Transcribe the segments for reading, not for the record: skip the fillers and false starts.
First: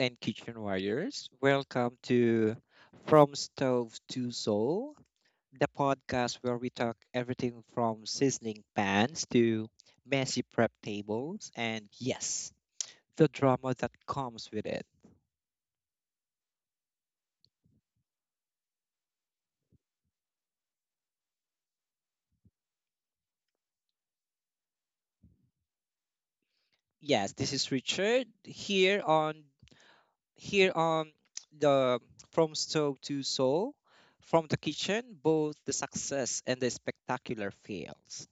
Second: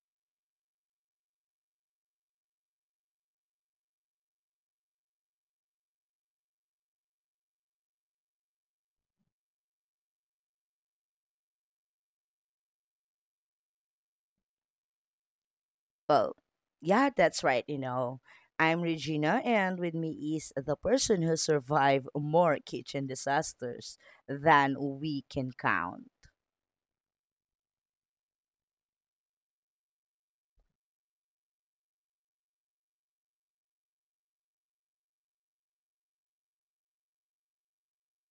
and kitchen warriors. Welcome to From Stove to Soul, the podcast where we talk everything from seasoning pans to messy prep tables and, yes, the drama that comes with it. Well, yeah, that's right, you know. I'm Regina, and with me is the person who survived more kitchen disasters than we can count. Yes, this is Richard here on the From Stove to Soul, from the kitchen, both the success and the spectacular fails.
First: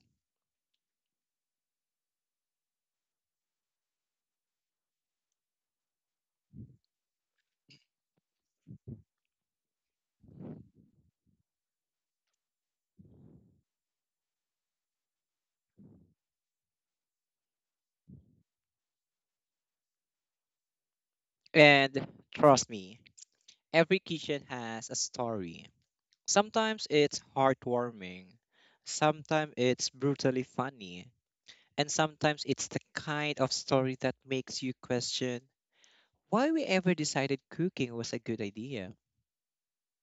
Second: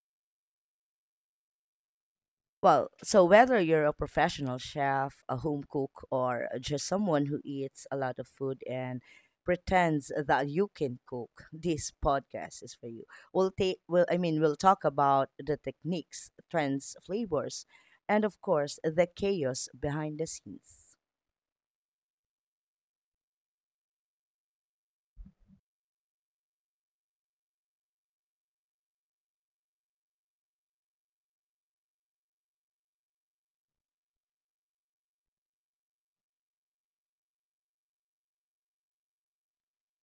So whether you're a professional chef, a home cook, or just someone who eats a lot of food and pretends that you can cook, this podcast is for you. We'll take, well, I mean, We'll talk about the techniques, trends, flavors, and of course, the chaos behind the scenes. And trust me, every kitchen has a story. Sometimes it's heartwarming, sometimes it's brutally funny, and sometimes it's the kind of story that makes you question why we ever decided cooking was a good idea.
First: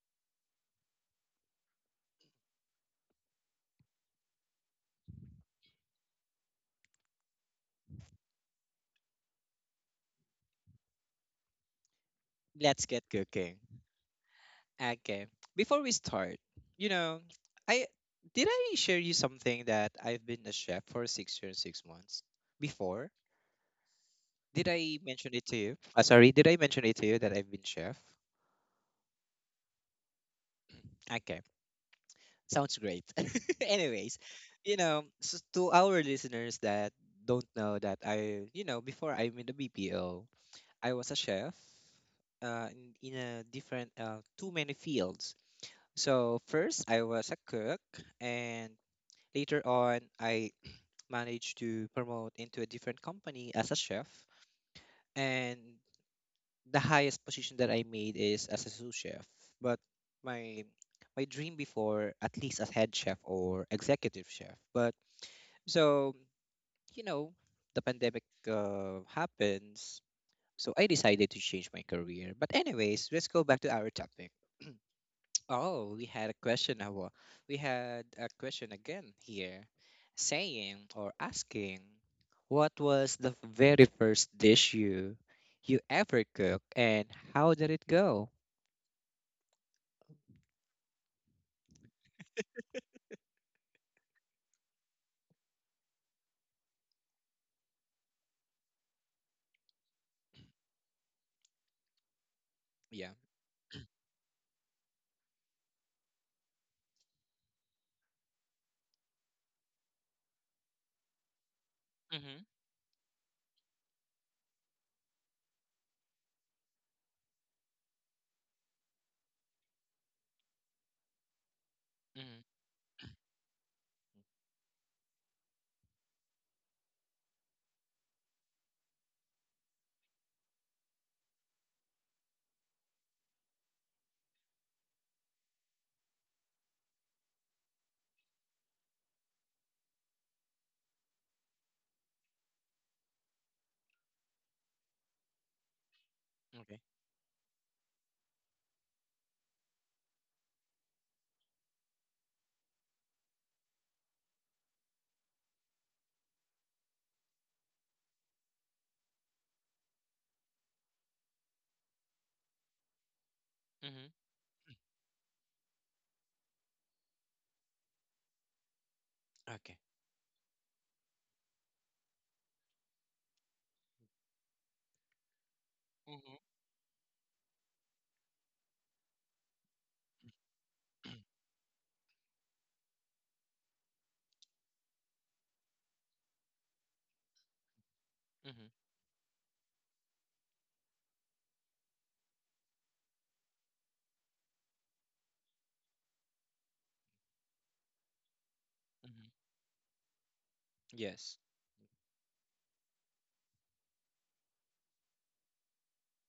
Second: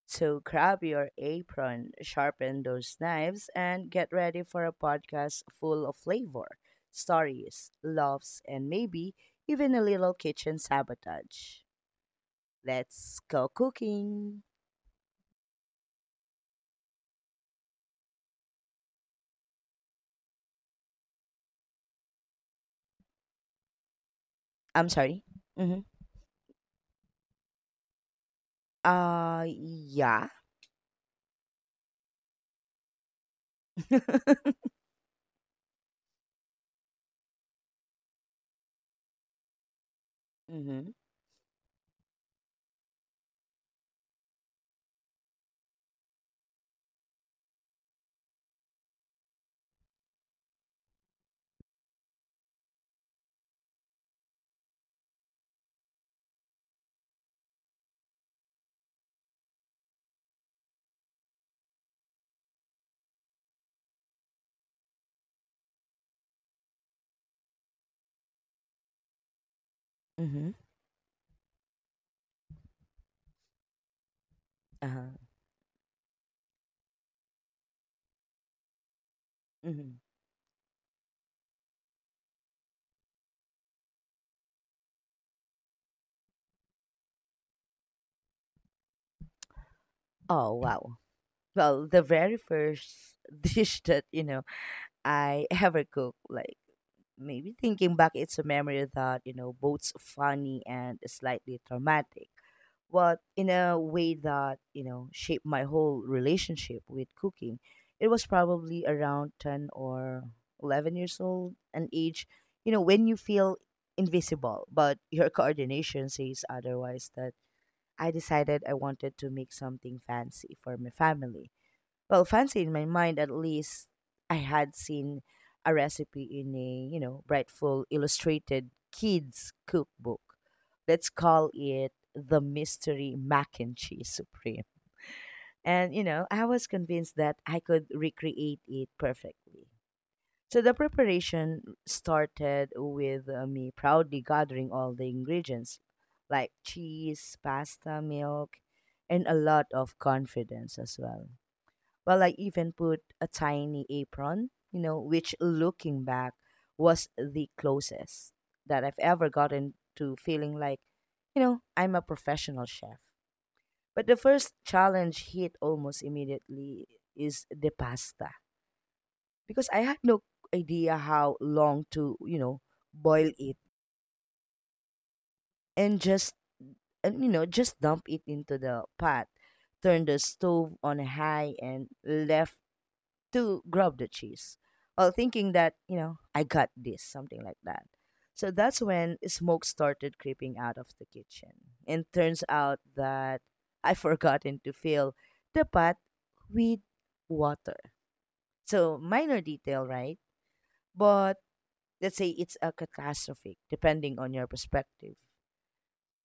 So grab your apron, sharpen those knives, and get ready for a podcast full of flavor, stories, loves, and maybe even a little kitchen sabotage. Let's get Let's go cooking. cooking. Okay. Before we start, you know, I did I share you something that I've been a chef for 6 years, 6 months before? Did I'm I sorry. mention it to you? Mm-hmm. Sorry, did I mention it to you that I've been chef? Yeah. Okay. Sounds great. Anyways, you know, so to our listeners that don't know that I, you know, before I'm in the BPO, I Mm-hmm. was a chef uh, in, a different, too many fields. So first, I was a cook, and later on, I managed to promote into a different company as a chef. And the highest position that I made is as a sous chef, but my my dream before at least as head chef or executive chef. But so you know, the pandemic happens, Mm-hmm. so I decided to change my career. But anyways, let's go back to our topic. Uh-huh. Oh, we had a question. Awa. We had a question again here, Mm-hmm. saying or asking, what was the very first dish you ever cooked and how did it go? Oh, wow. Well, the very first dish that, I ever cooked. Like maybe thinking back, it's a memory that both funny and slightly traumatic, Yeah. but in a way that shaped my whole relationship with cooking. It was probably around 10 or 11 years old, an age Mm-hmm. When you feel invisible, but your coordination says otherwise. That I decided I wanted to make something fancy for my family, well, Mm-hmm. fancy in my mind at least. I had seen a recipe in a, brightful illustrated kids cookbook. Let's call it the Mystery Mac and Cheese Supreme. And I was convinced that I could recreate it perfectly. So the preparation started with me proudly gathering all the ingredients, like Okay. cheese, pasta, milk, and a lot of confidence as well. Well, I even put a tiny apron, you know, which looking back was the closest that I've ever gotten to feeling like, you know, I'm a professional chef. But Mm-hmm. the first challenge hit almost immediately is the pasta, because Okay. I had no idea how long to, boil it and Mm-hmm. You know, just dump it into the pot, turn the stove on high and left to grab the cheese while thinking that, I got this, something like that. So Mm-hmm. that's when smoke started creeping out of the kitchen. And turns out that I forgotten to fill the pot with water. So Mm-hmm. minor detail, right? Yes. But let's say it's a catastrophic, depending on your perspective.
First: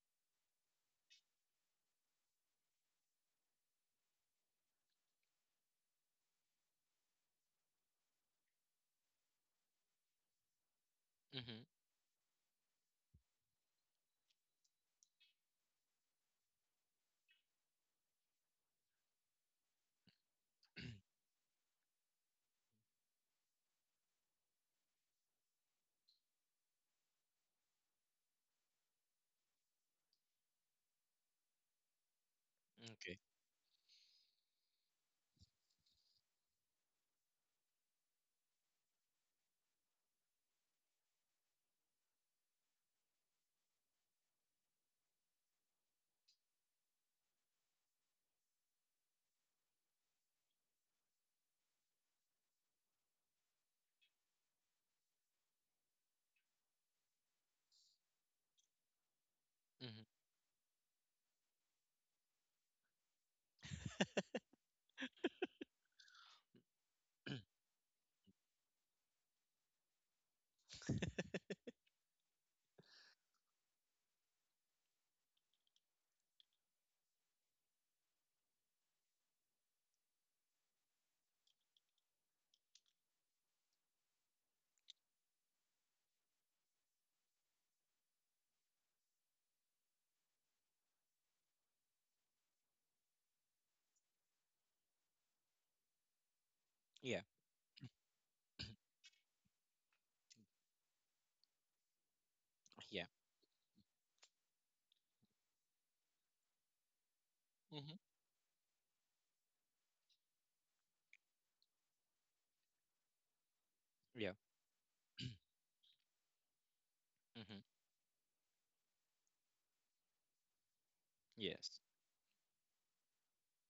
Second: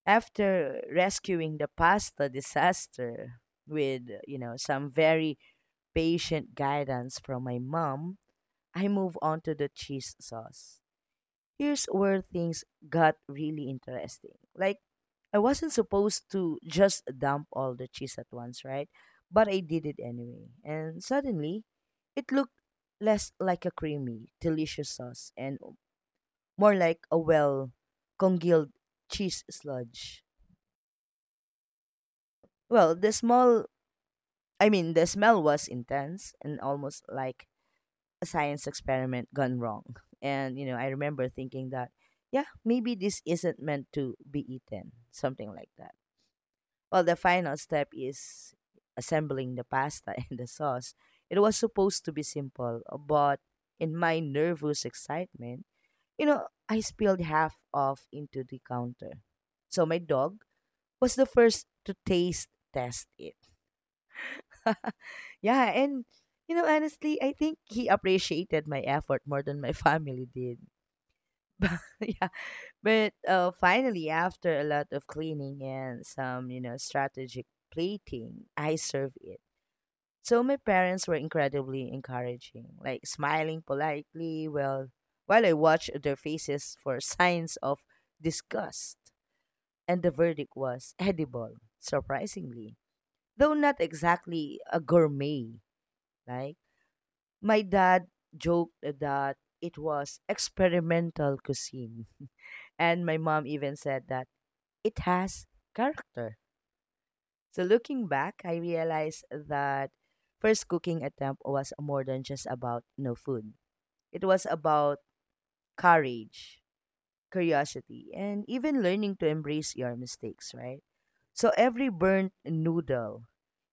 After rescuing the pasta disaster with, you know, some very patient guidance from my mom, I move on to the cheese sauce. Mm-hmm. Here's where things got really interesting. Like, I wasn't supposed to just dump all the cheese at once, right? But I did it anyway. And suddenly, it looked less like a creamy, delicious sauce and more like a, well, congealed cheese sludge. Well, the Okay. small, I mean, The smell was intense and almost like a science experiment gone wrong. And, I remember thinking that, yeah, maybe this isn't meant to be eaten, something like that. Well, the final step is assembling the pasta and the sauce. It was supposed to be simple, but in my nervous excitement, I spilled half off into the counter. So my Mm-hmm. dog was the first to taste test it. Yeah, and you know, honestly, I think he appreciated my effort more than my family did. Yeah, but finally, after a lot of cleaning and some, strategic plating, I served it. So my parents were incredibly encouraging, like smiling politely while I watched their faces for signs of disgust. And the verdict was edible, surprisingly, though not exactly a gourmet. Like Yeah. my dad joked that it was experimental cuisine, and Yeah. my mom even said that it has character. So Mm-hmm. looking back, I realized that first cooking attempt was more than just about no food. It Yeah. was about courage, Mm-hmm. curiosity, and even learning to embrace your mistakes, right? So Yes. every burnt noodle,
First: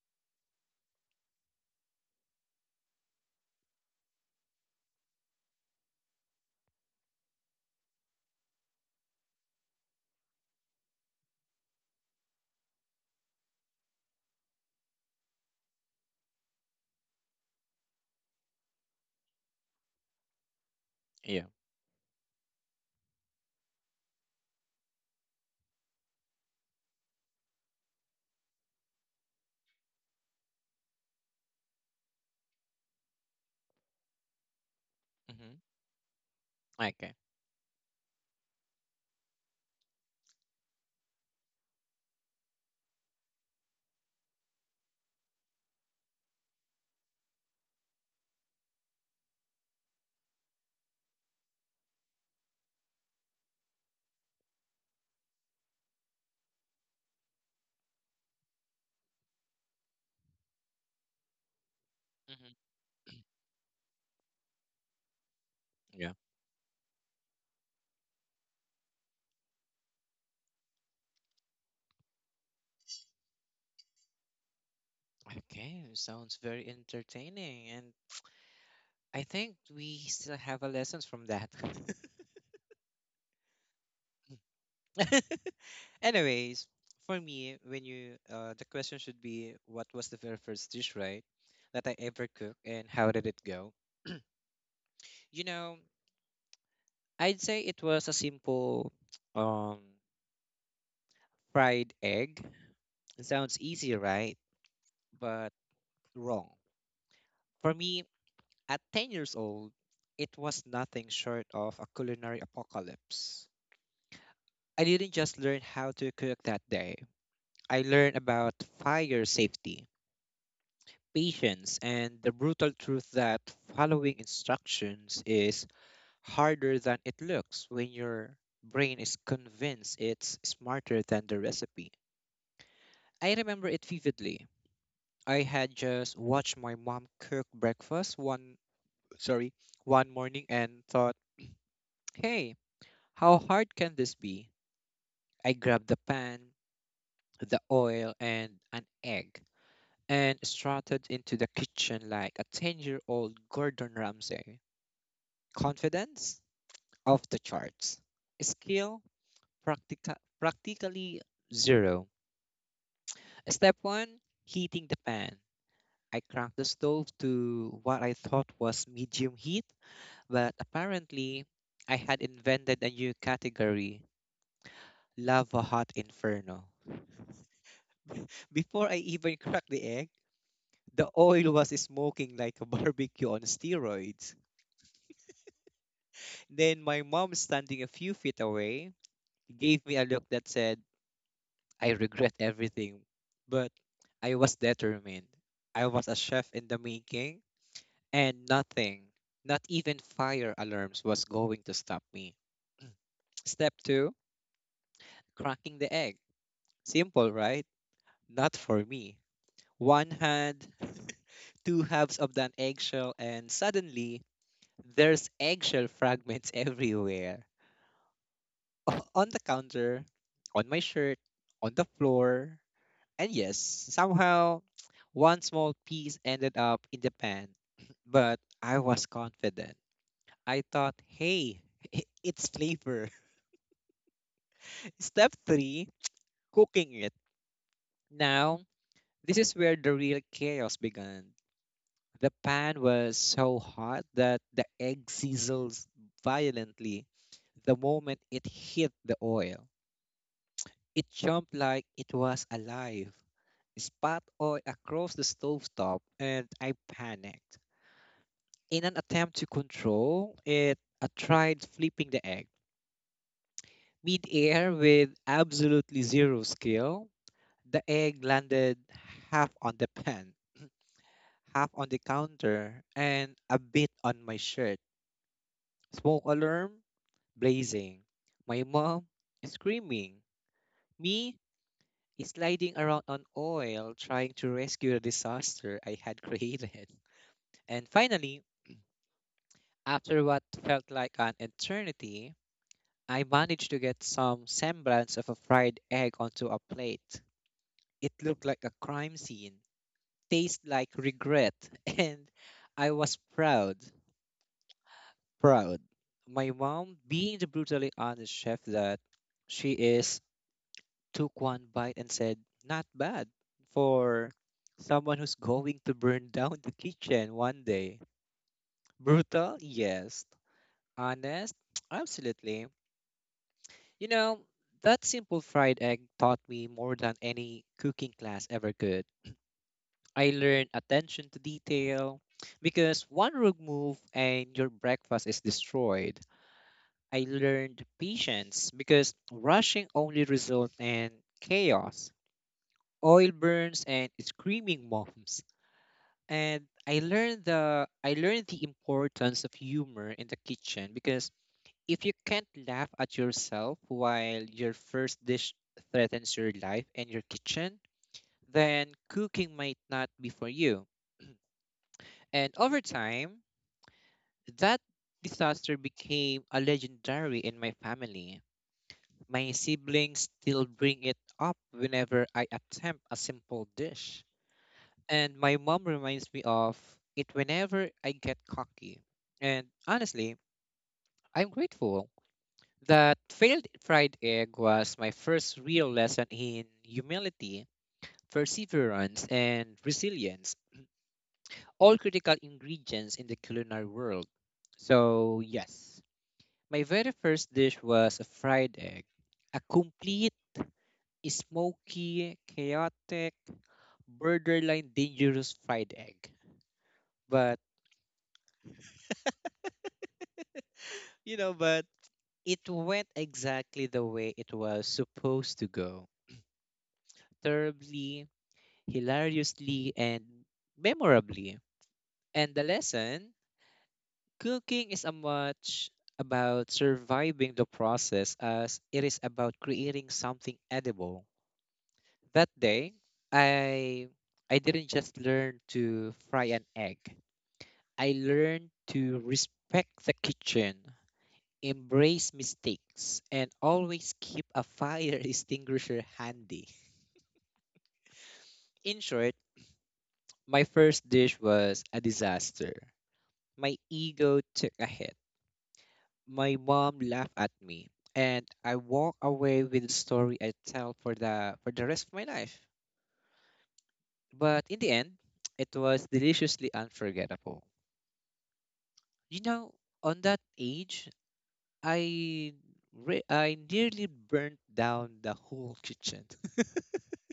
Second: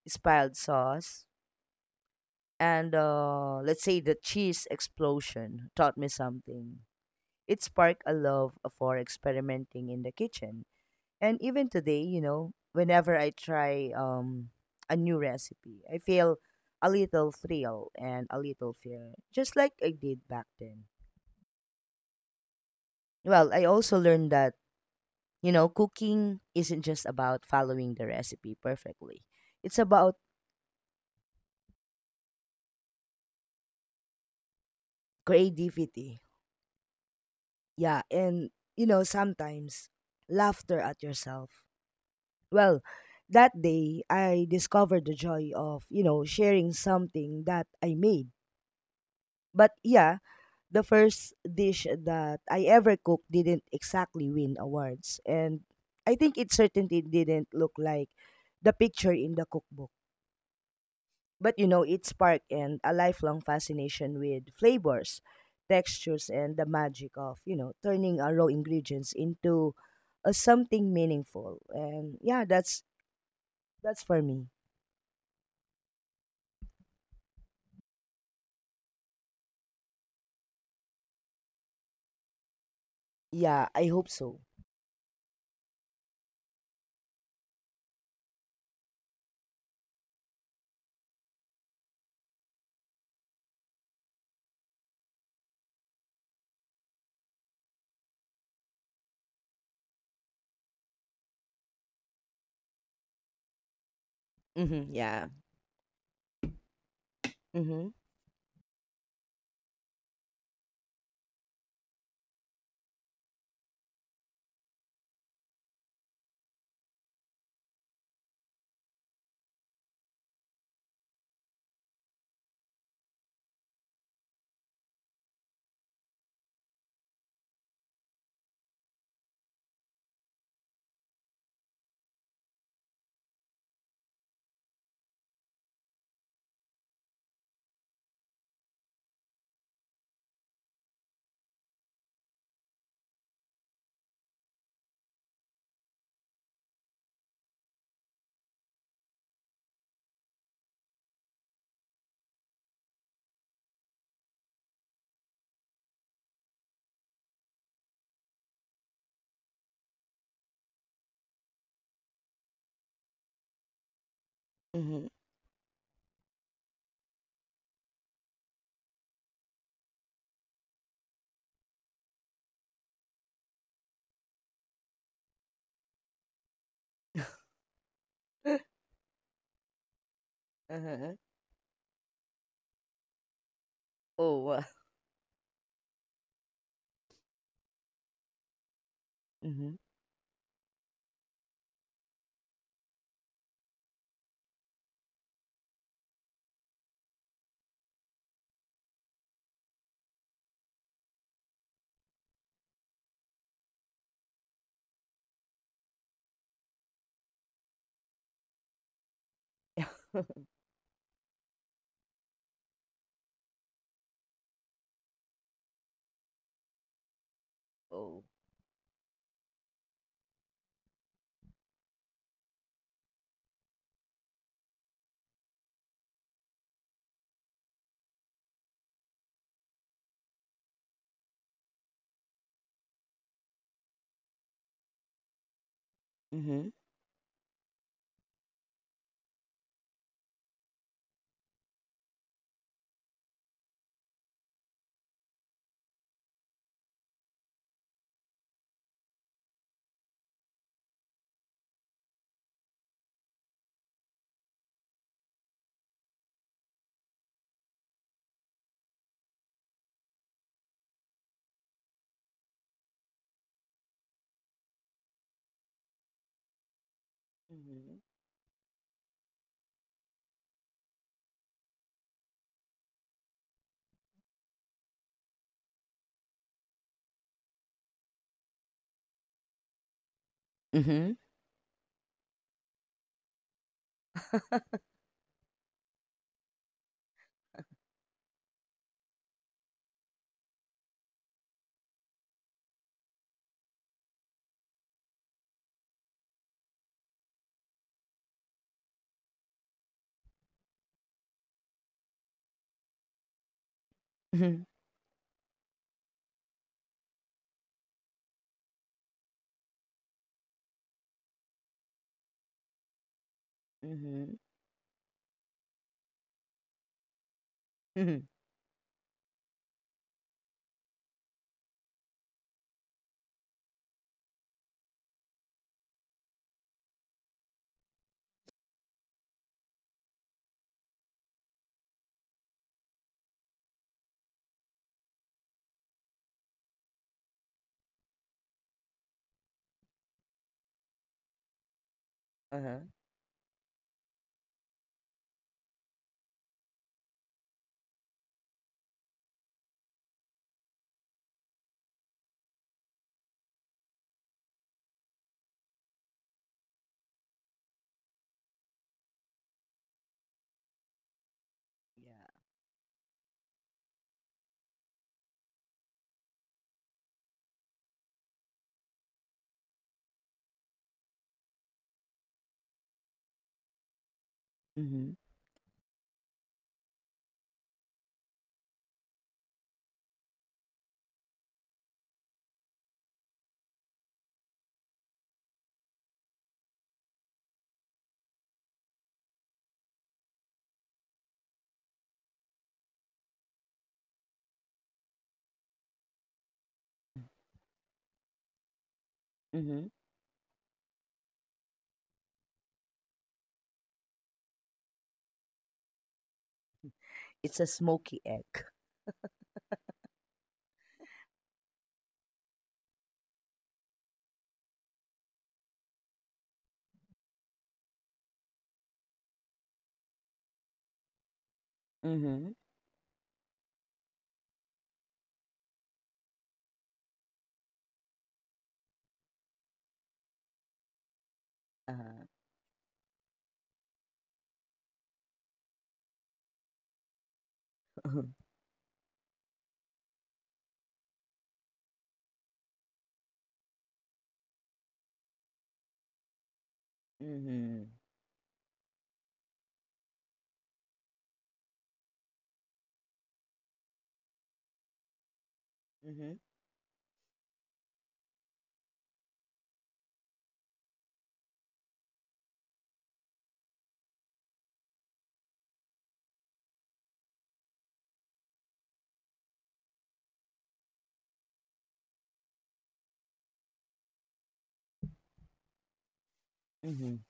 spilled sauce, and, let's say, the cheese explosion taught me something. It sparked a love for experimenting in the kitchen. And even today, you know, whenever I try a new recipe, I feel a little thrill and a little fear, just like I did back then. Yeah. Well, I also learned that, you know, cooking isn't just about following the recipe perfectly, it's about Mm-hmm. creativity. Okay. Yeah, and, you know, sometimes laughter at yourself. Well, that day, I discovered the joy of, sharing something that I made. But yeah, the first dish that I ever cooked didn't exactly win awards. And I think it certainly didn't look like the picture in the cookbook. But you know, it sparked Mm-hmm. and a lifelong fascination with flavors, Yeah. textures, and the magic of, turning our raw ingredients into something meaningful. And yeah, that's for me. Okay. Sounds very entertaining, and I think we still have a lessons from that. Yeah, I hope so. Anyways, for me, when you the question should be, what was the very first dish, right? That I ever cooked, and how did it go? You know, I'd say it was a simple um fried egg. It sounds easy, right? Mm-hmm, yeah. But wrong. For Mm-hmm. me, at 10 years old, it was nothing short of a culinary apocalypse. I didn't just learn how to cook that day. I learned about fire safety, patience, and the brutal truth that following instructions is harder than it looks when your brain is convinced it's smarter than the recipe. I remember it vividly. I had just watched my mom cook breakfast sorry, one morning and thought, "Hey, how hard can this be?" I grabbed the pan, the oil, and an egg and strutted into the kitchen like a 10-year-old Gordon Ramsay. Confidence off the charts. Skill practically zero. Step 1, heating the Mm-hmm. pan. I cranked the stove to what I thought was medium heat, but apparently I had invented a new category, lava hot inferno. Before I even cracked the egg, the Uh-huh. oil was smoking like a barbecue on steroids. Oh. Then my mom, standing a few feet away, mm-hmm. gave me a look that said, I regret everything. But I was determined. I was a chef in the making, and nothing, not even fire alarms, was going to stop me. Step two, cracking the egg. Simple, right? Not for me. One hand, two halves of that eggshell, and suddenly there's eggshell fragments everywhere. Oh. On the counter, on my shirt, on the floor. And yes, somehow one small piece ended up in the pan. But I was confident. I thought, hey, it's flavor. Step three, Mm-hmm. cooking it. Now this is where the real chaos began. The pan was so hot that the egg sizzled violently the moment it hit the oil. It jumped like it was alive, spat oil across the stovetop, and I panicked. In an attempt to control it, I tried flipping the egg. Mid-air with absolutely zero skill, the Mhm. egg landed half on the pan, half on the counter, and a bit on my shirt. Smoke alarm blazing. My mom screaming. Mhm. Me sliding around on oil trying to rescue the disaster I had created. And finally, after what felt like an eternity, I managed to get some semblance of a fried egg onto a plate. It looked like a crime scene, tasted like regret, and I was proud. Mhm. Proud. My mom, being the brutally honest chef that she is, took one bite and said, Not bad for Mhm. someone who's going to burn down the kitchen one day. Mhm. Brutal? Yes. Honest? Absolutely. You know, that simple fried egg taught me more than any cooking class ever could. I learned attention to detail because one wrong move and your breakfast is destroyed. I learned patience because rushing only results in chaos, Uh-huh. oil burns, and screaming moms. And I learned the importance of humor in the kitchen because if you can't laugh at yourself while your first dish threatens your life and your kitchen, then cooking might not be for you. Yeah. And over time, that disaster became a legendary in my family. My siblings still bring it up whenever I attempt a simple dish. Mhm. And my mom reminds me of it whenever I get cocky. And honestly, I'm grateful. That failed fried egg was my first real lesson in humility, perseverance, and resilience, all critical ingredients in the culinary world. So, yes, my very first dish was a fried egg, a Mhm. complete smoky, chaotic, borderline dangerous fried egg. But, It's a smoky egg. you know, but it went exactly the way it was supposed to go. Terribly, hilariously, and memorably. And Mhm. the lesson, cooking is as much about surviving the process as it is about creating something edible. Uh-huh. That day, I I didn't just learn to fry an egg. I learned to respect the kitchen, embrace mistakes and always keep a fire extinguisher handy. Mhm. In short, my first dish was a disaster. My ego took a hit. Mhm. My mom laughed at me, and I walk away with a story I tell for the rest of my life. But in the end, it was deliciously unforgettable. You know, on that age, I I nearly burnt down the whole kitchen. Mhm.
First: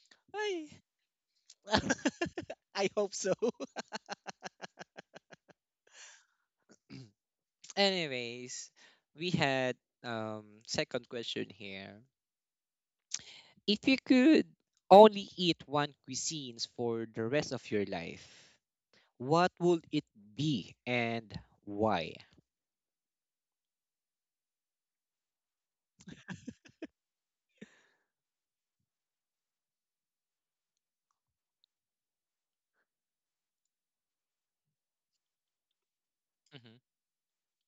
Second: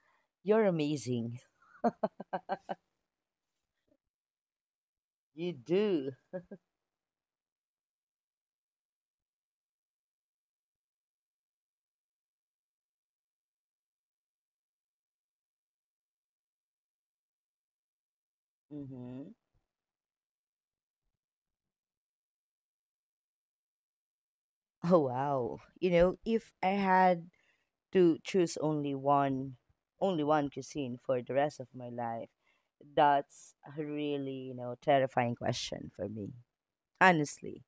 I You're amazing. I hope so. You do. Anyways, we had second question here. If you could only eat one cuisines for the rest of your life, Mhm. what would it be and why? Oh wow. You know, if I had to choose only one cuisine for the rest of my life, that's a really, you know, terrifying question for me. Hmm. Honestly.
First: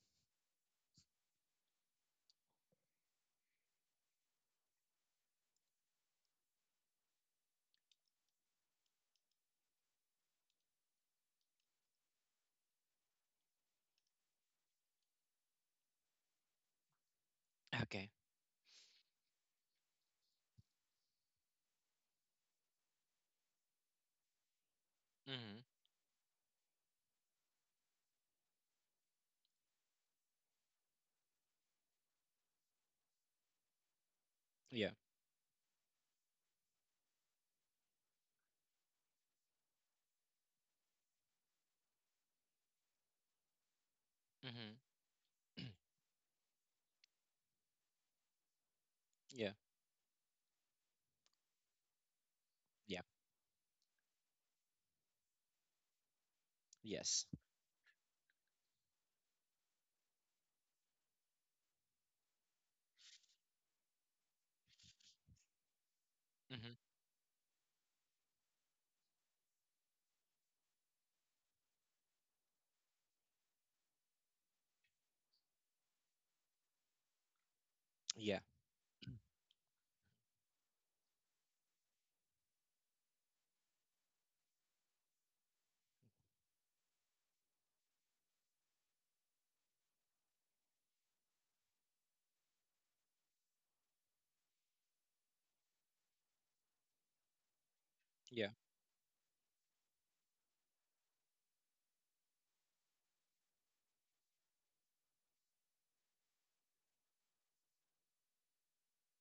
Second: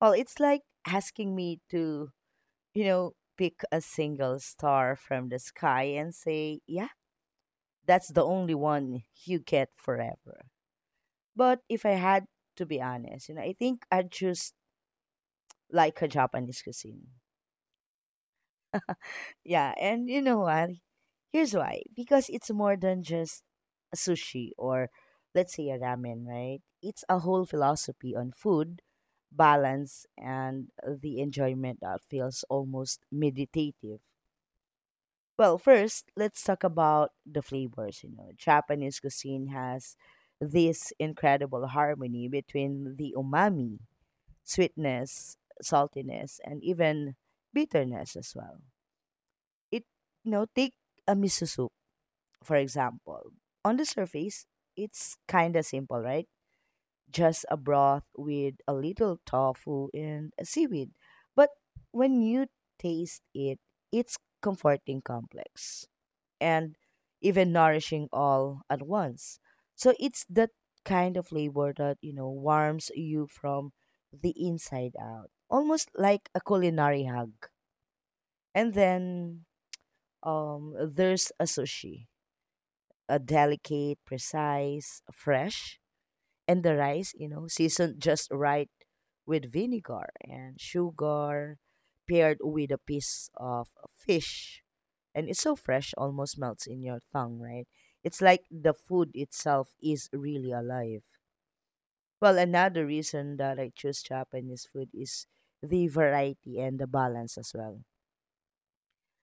Well, it's like asking me to, pick a single star from the sky and say, yeah, that's the only one you get forever. But if I had to be honest, you know, I think I'd choose like a Japanese cuisine. Okay. Yeah, and you know what? Here's why. Because it's more than just a sushi or, let's Hmm. say, a ramen, right? It's a whole philosophy on food, balance, and the enjoyment that feels almost meditative. Yeah. Well, first, let's talk about the flavors. You know, Japanese cuisine has this incredible harmony between the umami, Hmm. sweetness, saltiness, and even bitterness as well. Yeah. It, you know, take a miso soup, for Yeah. example. On the surface, it's kind of simple, right? Yes. Just a broth with a little tofu and seaweed. But when you taste it, it's comforting, complex, and Hmm. even nourishing all at once. So it's that kind of flavor that, you know, warms you from the inside out, almost like a culinary hug. Yeah. And then there's a sushi, a delicate, precise, fresh, and the rice, you know, seasoned just right with vinegar and sugar, paired with a piece of fish. And it's so fresh, almost melts in your tongue, right? It's like Yeah. the food itself is really alive. Well, another reason that I choose Japanese food is the variety and the balance as well.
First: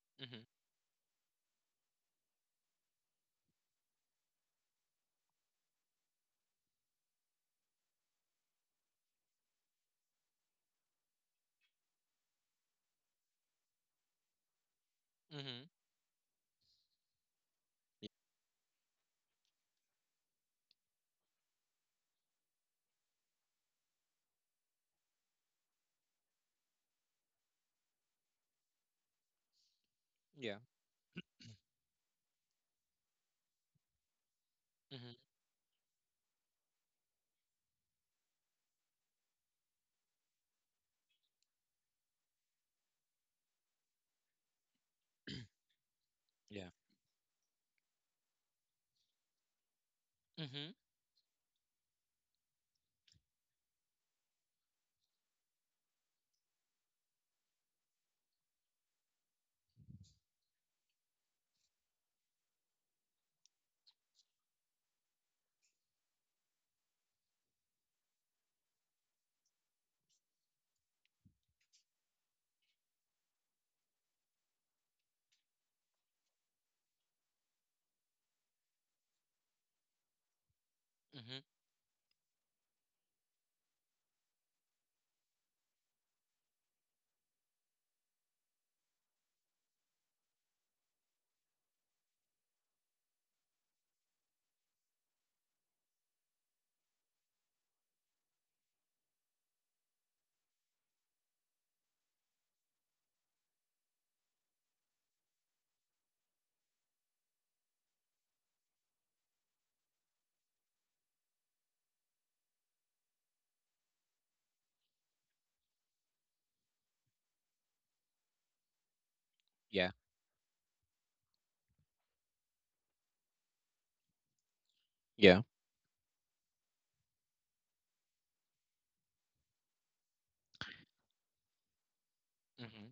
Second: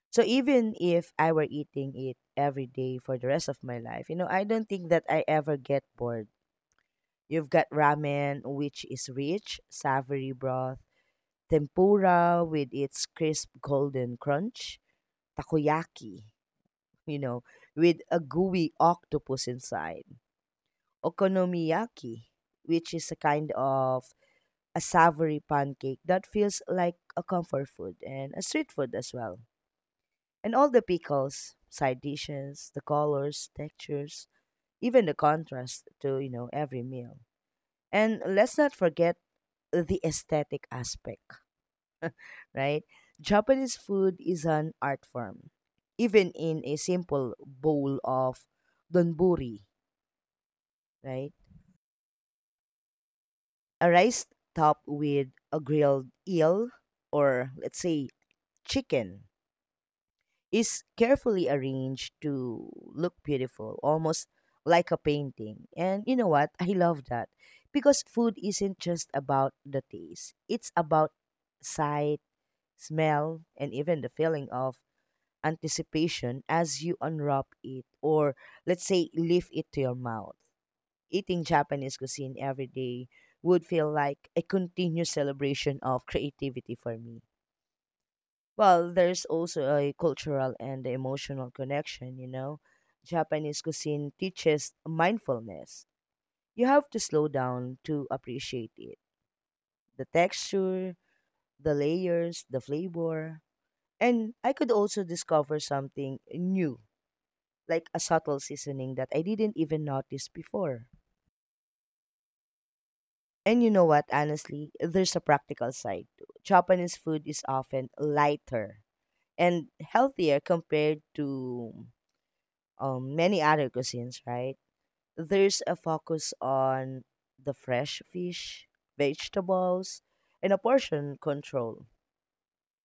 So Hmm. even if I were eating it every day for the rest of my life, you know, I don't think that I ever get bored. You've got ramen, which is rich, savory broth, tempura with its crisp golden crunch, Hmm. takoyaki, you know, with a gooey octopus inside, okonomiyaki, which is a kind of a savory pancake that feels like a comfort food and a street food as well. And Yeah. all the pickles, side dishes, the colors, textures, even the Hmm. contrast to, you know, every meal. And let's not forget the aesthetic aspect, right? Japanese food is an art form, even in Yeah. a simple bowl of donburi, Hmm. Hmm. right? A rice topped with a grilled eel, or, let's say, chicken, is carefully arranged to look beautiful, almost like a painting. And you know what? I love that because food isn't just about the taste, it's about size, smell, and even the feeling of anticipation as you unwrap it or, let's say, lift it to your mouth. Eating Japanese cuisine every day would feel like a continuous celebration of creativity for me. Well, there's also a cultural and emotional connection, you know. Japanese cuisine teaches mindfulness. You have to slow down to appreciate it. The texture, the layers, the flavor, and I could also discover something new, like a subtle seasoning that I didn't even notice before. And you know what, honestly, there's a practical side too. Japanese food is often lighter and Yeah. healthier compared to many other cuisines, right? Yeah. There's a focus on the fresh fish, vegetables, and a portion control. Hmm.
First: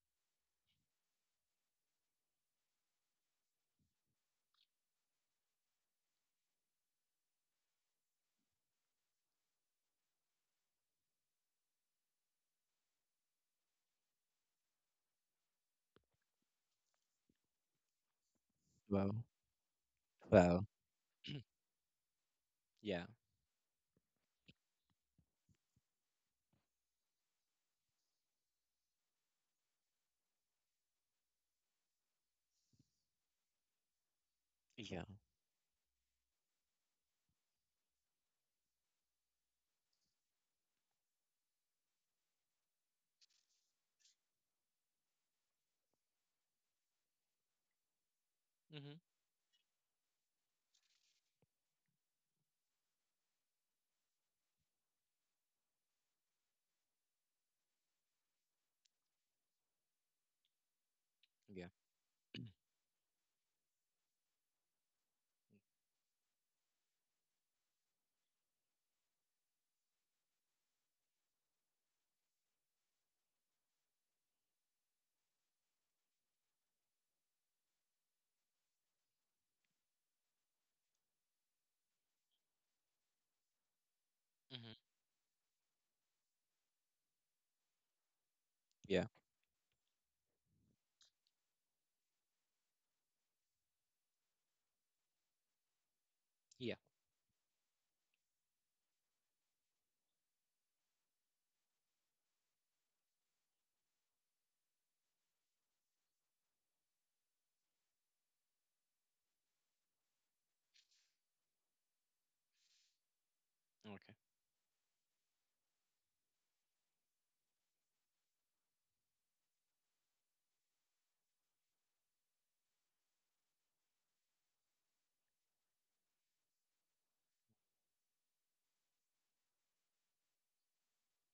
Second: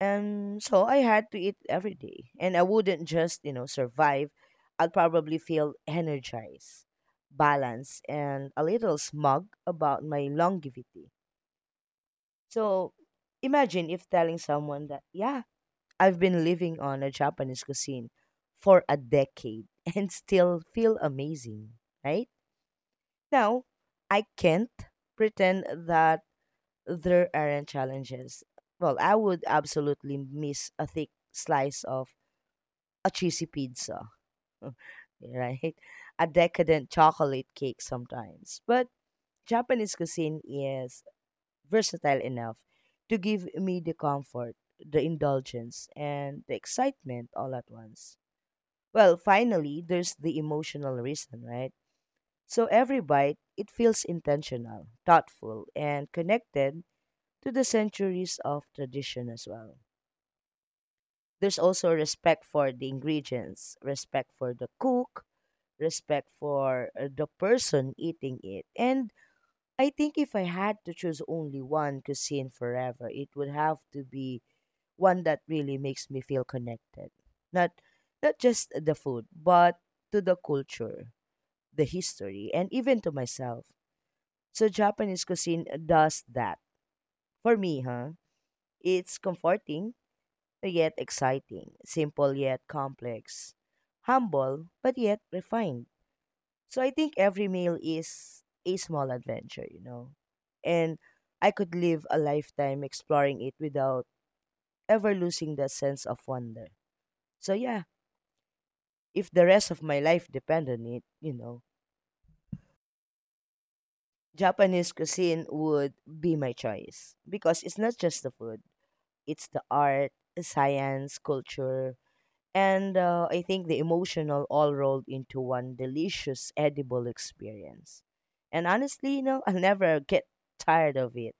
And so I had to eat every day. And I wouldn't just, you know, survive. I'd probably feel energized, balanced, and a little smug about my longevity. So imagine if telling someone that, yeah, I've been living on a Japanese cuisine for a Wow. decade and still Wow. feel amazing, right? Yeah. Now, I can't pretend that there aren't challenges. Well, I would absolutely miss a thick slice of a cheesy pizza, Yeah. right? A decadent chocolate cake sometimes. But Japanese cuisine is versatile enough to give me the comfort, the indulgence, and the excitement all at once. Mm-hmm. Well, finally, there's the emotional reason, right? So every bite, it feels intentional, thoughtful, and connected to the centuries of tradition as well. There's Yeah. also respect for the ingredients, respect for the cook, respect for the person eating it. And I think if I had to choose only one cuisine forever, it would have to be one that really makes me feel connected. Not not just the food, but to the culture, the history, and even to myself. So Hmm. Japanese cuisine does that. For me, huh? Yeah. It's comforting yet exciting, simple yet complex, humble but yet refined. Yeah. So I think every meal is a small adventure, you know. And I could live a lifetime exploring it without ever losing that sense of wonder. So yeah, if the rest of my life depend on it, Okay. Japanese cuisine would be my choice because it's not just the food, it's the art, science, culture, and I think the emotional all rolled into one delicious edible experience. And honestly, I'll never get tired of it.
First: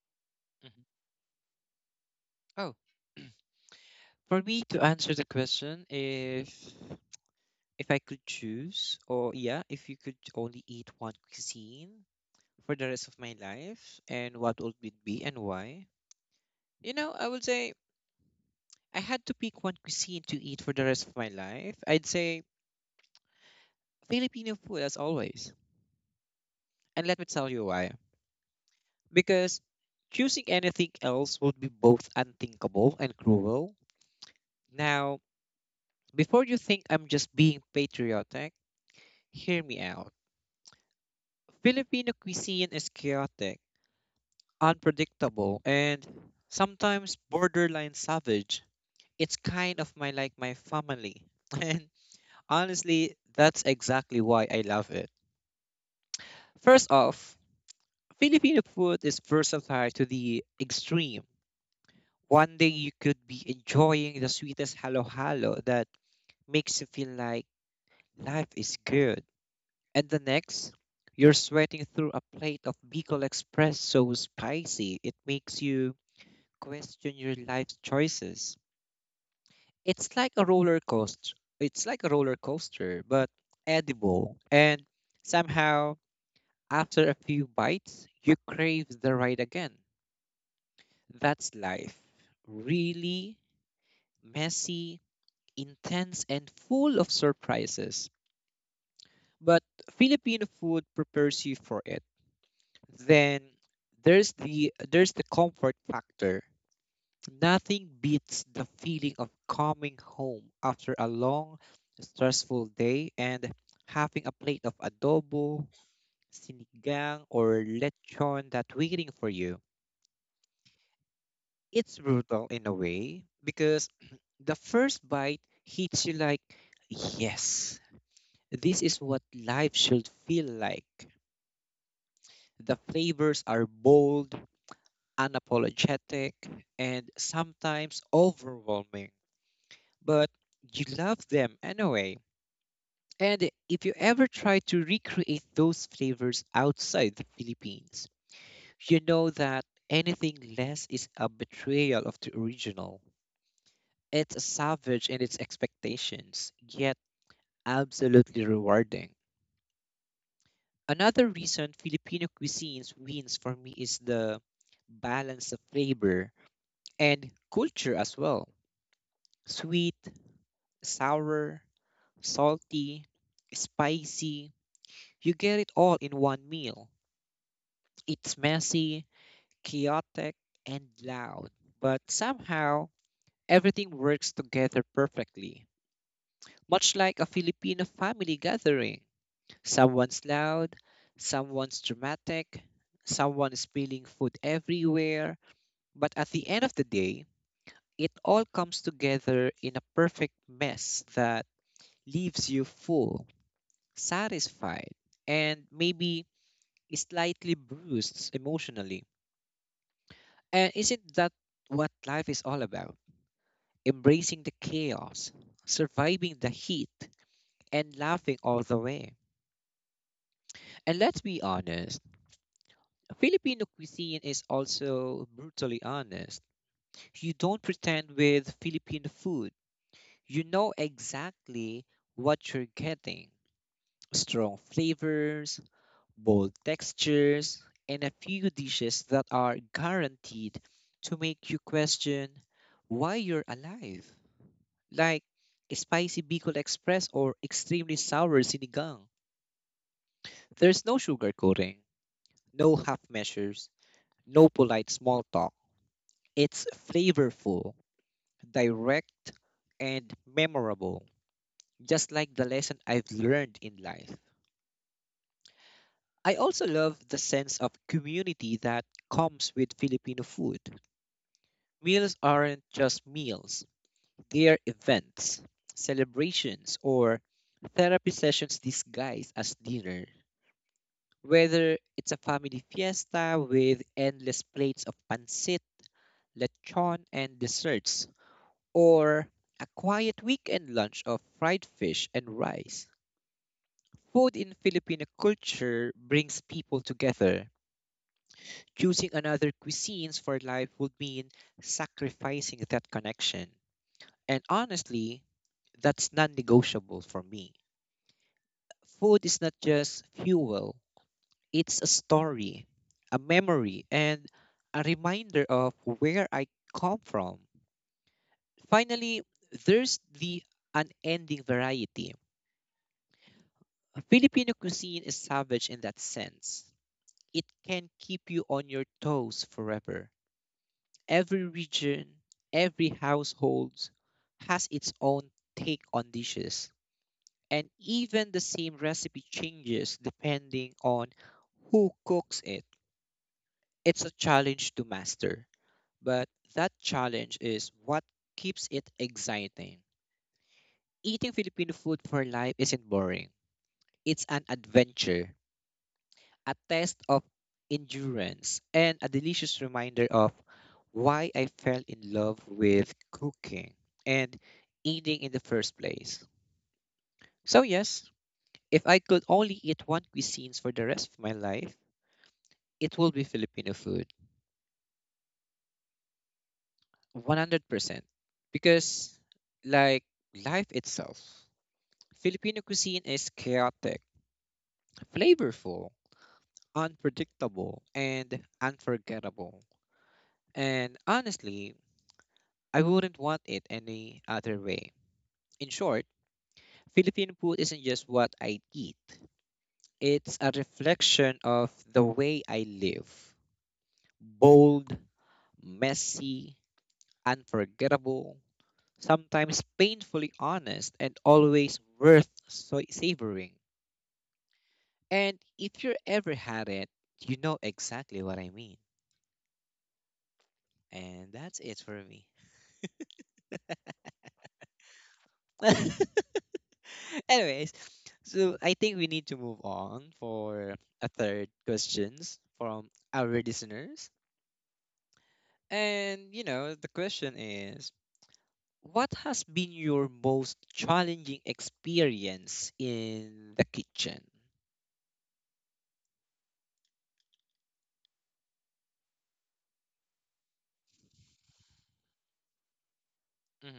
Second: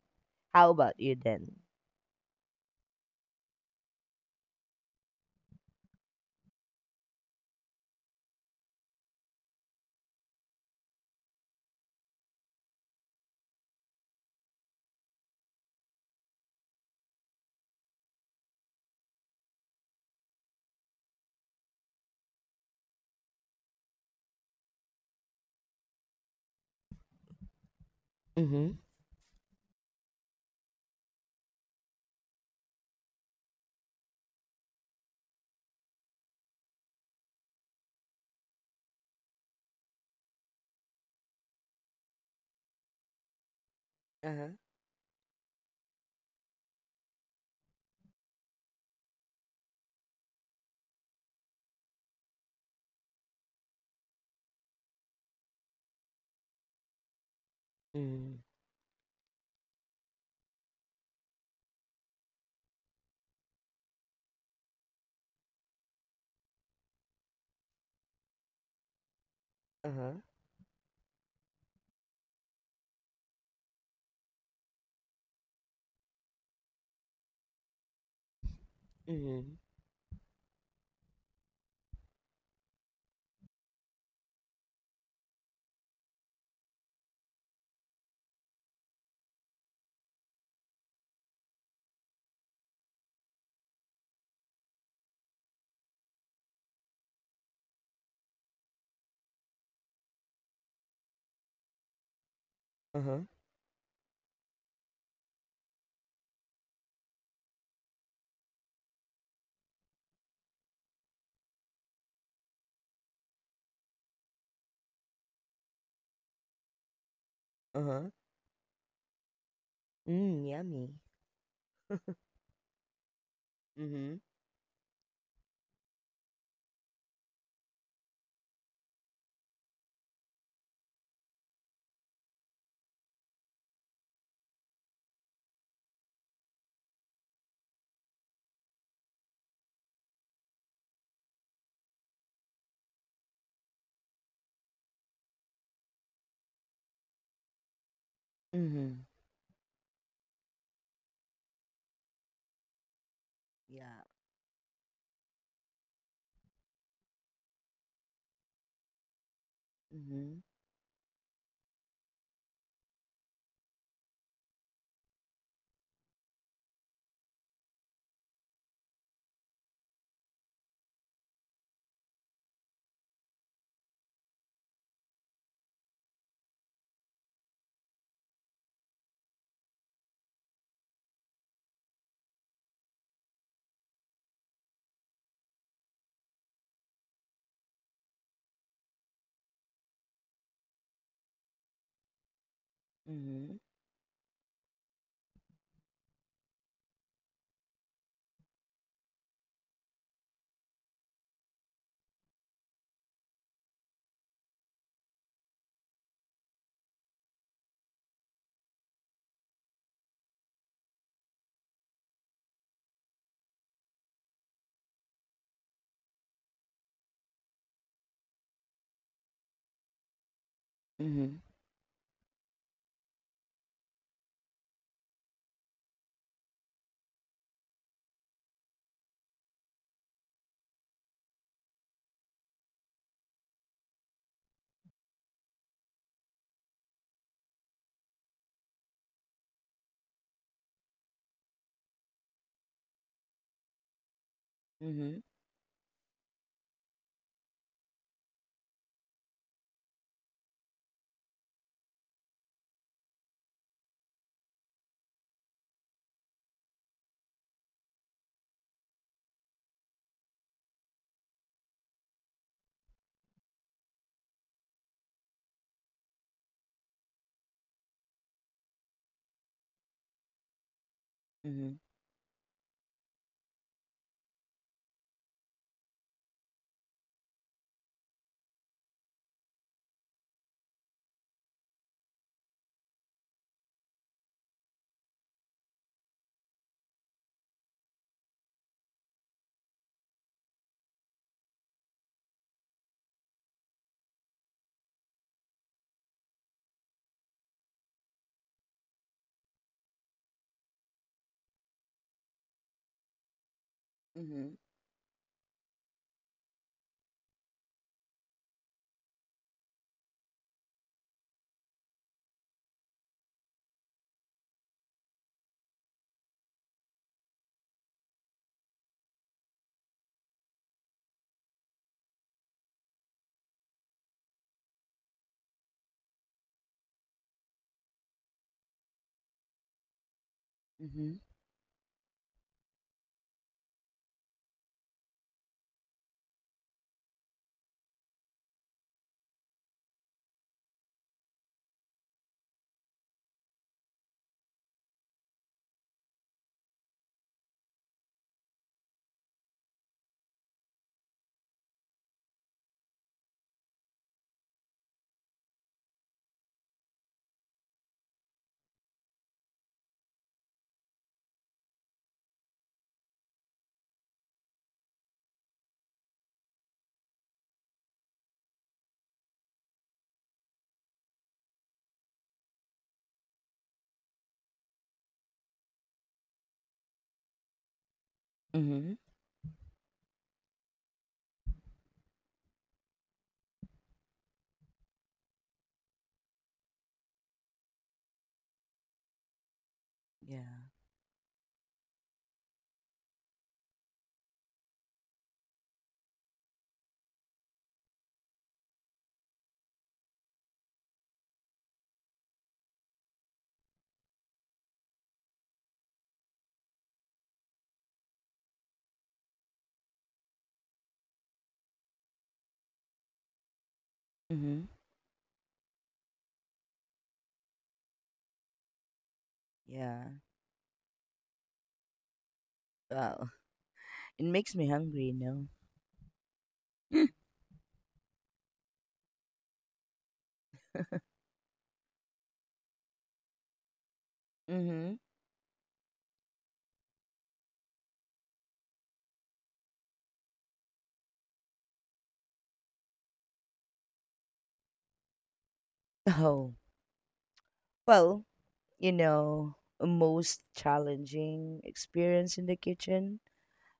How Hmm. about you then? Oh, for me to answer the question, if I could choose, or yeah, if you could only eat one cuisine for the rest of my life, and what would it be and why? You know, I would say I had to pick one cuisine to eat for the rest of my life. I'd say Filipino food as always. And let me tell you why. Mm-hmm. Because choosing anything else would be both unthinkable and cruel. Now, before you think I'm just being patriotic, hear me out. Filipino cuisine is chaotic, Uh-huh. unpredictable, and sometimes borderline savage. It's kind of my like my family. And honestly, that's exactly why I love it. First off, Mm-hmm. Filipino food is versatile to the extreme. One day you could be enjoying the sweetest halo halo that makes you feel like life is good. And Uh-huh. the next, you're sweating through a plate of Bicol Express so spicy it makes you question your life's choices. Mm-hmm. It's like a roller coaster, but edible. And somehow, after a few bites, you crave the ride again. That's life. Really messy, intense, and full of surprises. But Filipino food prepares you for it Uh-huh. then there's the comfort factor. Nothing beats the feeling of coming home after a long, stressful day and having a plate of adobo, sinigang, or Uh-huh. lechon that waiting for you. Mm, yummy. It's brutal in a way because Mm-hmm. the first bite hits you like, yes, this is what life should feel like. The flavors are bold, unapologetic, and sometimes overwhelming, but you love them anyway. And if you ever try to recreate those flavors outside the Philippines, Mm-hmm. you know that anything less is a betrayal of the original. Yeah. It's savage in its expectations, yet absolutely rewarding. Mm-hmm. Another reason Filipino cuisines wins for me is the balance of flavor and culture as well. Sweet, sour, salty, spicy. You get it all in one meal. It's messy, chaotic, and loud, but somehow everything works together perfectly. Much like a Filipino family gathering. Someone's loud, someone's dramatic, someone Mm-hmm. is spilling food everywhere, but at the end of the day, it all comes together in a perfect mess that leaves you full, satisfied, and maybe slightly bruised emotionally. And isn't that what life is all about? Embracing the chaos, surviving the heat, and laughing all the way. And let's Mm-hmm. be honest, Filipino cuisine is also brutally honest. You don't pretend with Filipino food, you know exactly what you're getting strong flavors, bold textures, and a few dishes that are guaranteed to make you question why you're alive, Mm-hmm. like a spicy Bicol Express or extremely sour sinigang. There's no sugarcoating, no half measures, no polite small talk. It's flavorful, direct, and memorable, just like the lesson I've learned in life. I also love the sense of community that comes with Filipino food. Mm-hmm. Meals aren't just meals, they are events, celebrations, or therapy sessions disguised as dinner. Whether it's a family fiesta with endless plates of pancit, lechon, and desserts, or a quiet weekend lunch of fried fish and rice, food in Filipino culture brings people together. Choosing another cuisines for life would mean sacrificing that connection. And Mm-hmm. honestly, that's non negotiable for me. Food is not just fuel, it's a story, a memory, and a reminder of where I come from. Finally, there's the unending variety. Filipino cuisine is savage in that sense. It can keep you on your toes forever. Mm-hmm. Every region, every household has its own take on dishes and even the same recipe changes depending on who cooks it. It's a challenge to master, but that challenge is what keeps it exciting. Eating Filipino food for life isn't boring. It's an adventure, a test of endurance, and a delicious reminder of why I fell in love with cooking and eating in the first place. So yes, if I could only eat one cuisines for the rest of my life, it will be Filipino food, 100%. Mm-hmm. Because, like life itself, Filipino cuisine is chaotic, flavorful, unpredictable, and unforgettable. Yeah. And honestly, I wouldn't want it any other way. In short, Filipino food isn't just what I eat, it's a reflection of the way I live. Bold, messy, unforgettable, sometimes painfully honest and always worth savoring. Mm-hmm. And if you ever had it, you know exactly what I mean. Yeah. And that's it for me. Wow. It makes me hungry, no? Anyways, so I think we need to move on for a third questions from our listeners. Mm-hmm. And the question is what has been your most challenging experience in the kitchen? Oh, well, you know, most challenging experience in the kitchen.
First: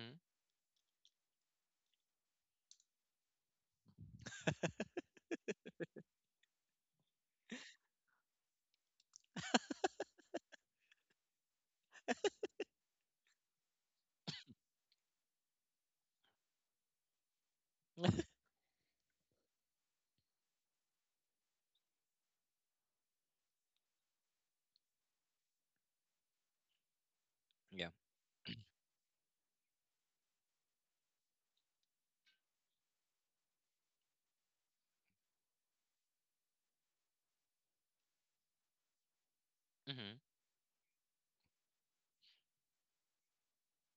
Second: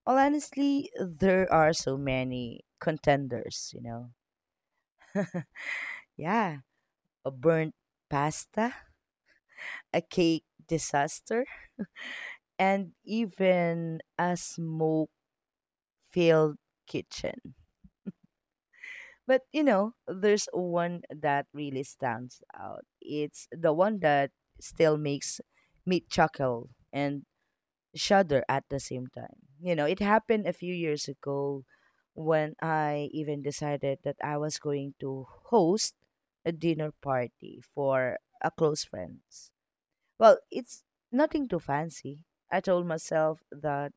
Well, honestly, there are so many contenders, you know. Yeah, a burnt pasta, a cake disaster, and even a smoke filled kitchen. Hmm. But, you know, there's one that really stands out. It's the one that still makes me chuckle and shudder at the same time. You know, it happened a few years ago when I even decided that I was going to host a dinner party for a close friends. Mm-hmm. Well, it's nothing too fancy. I told myself that,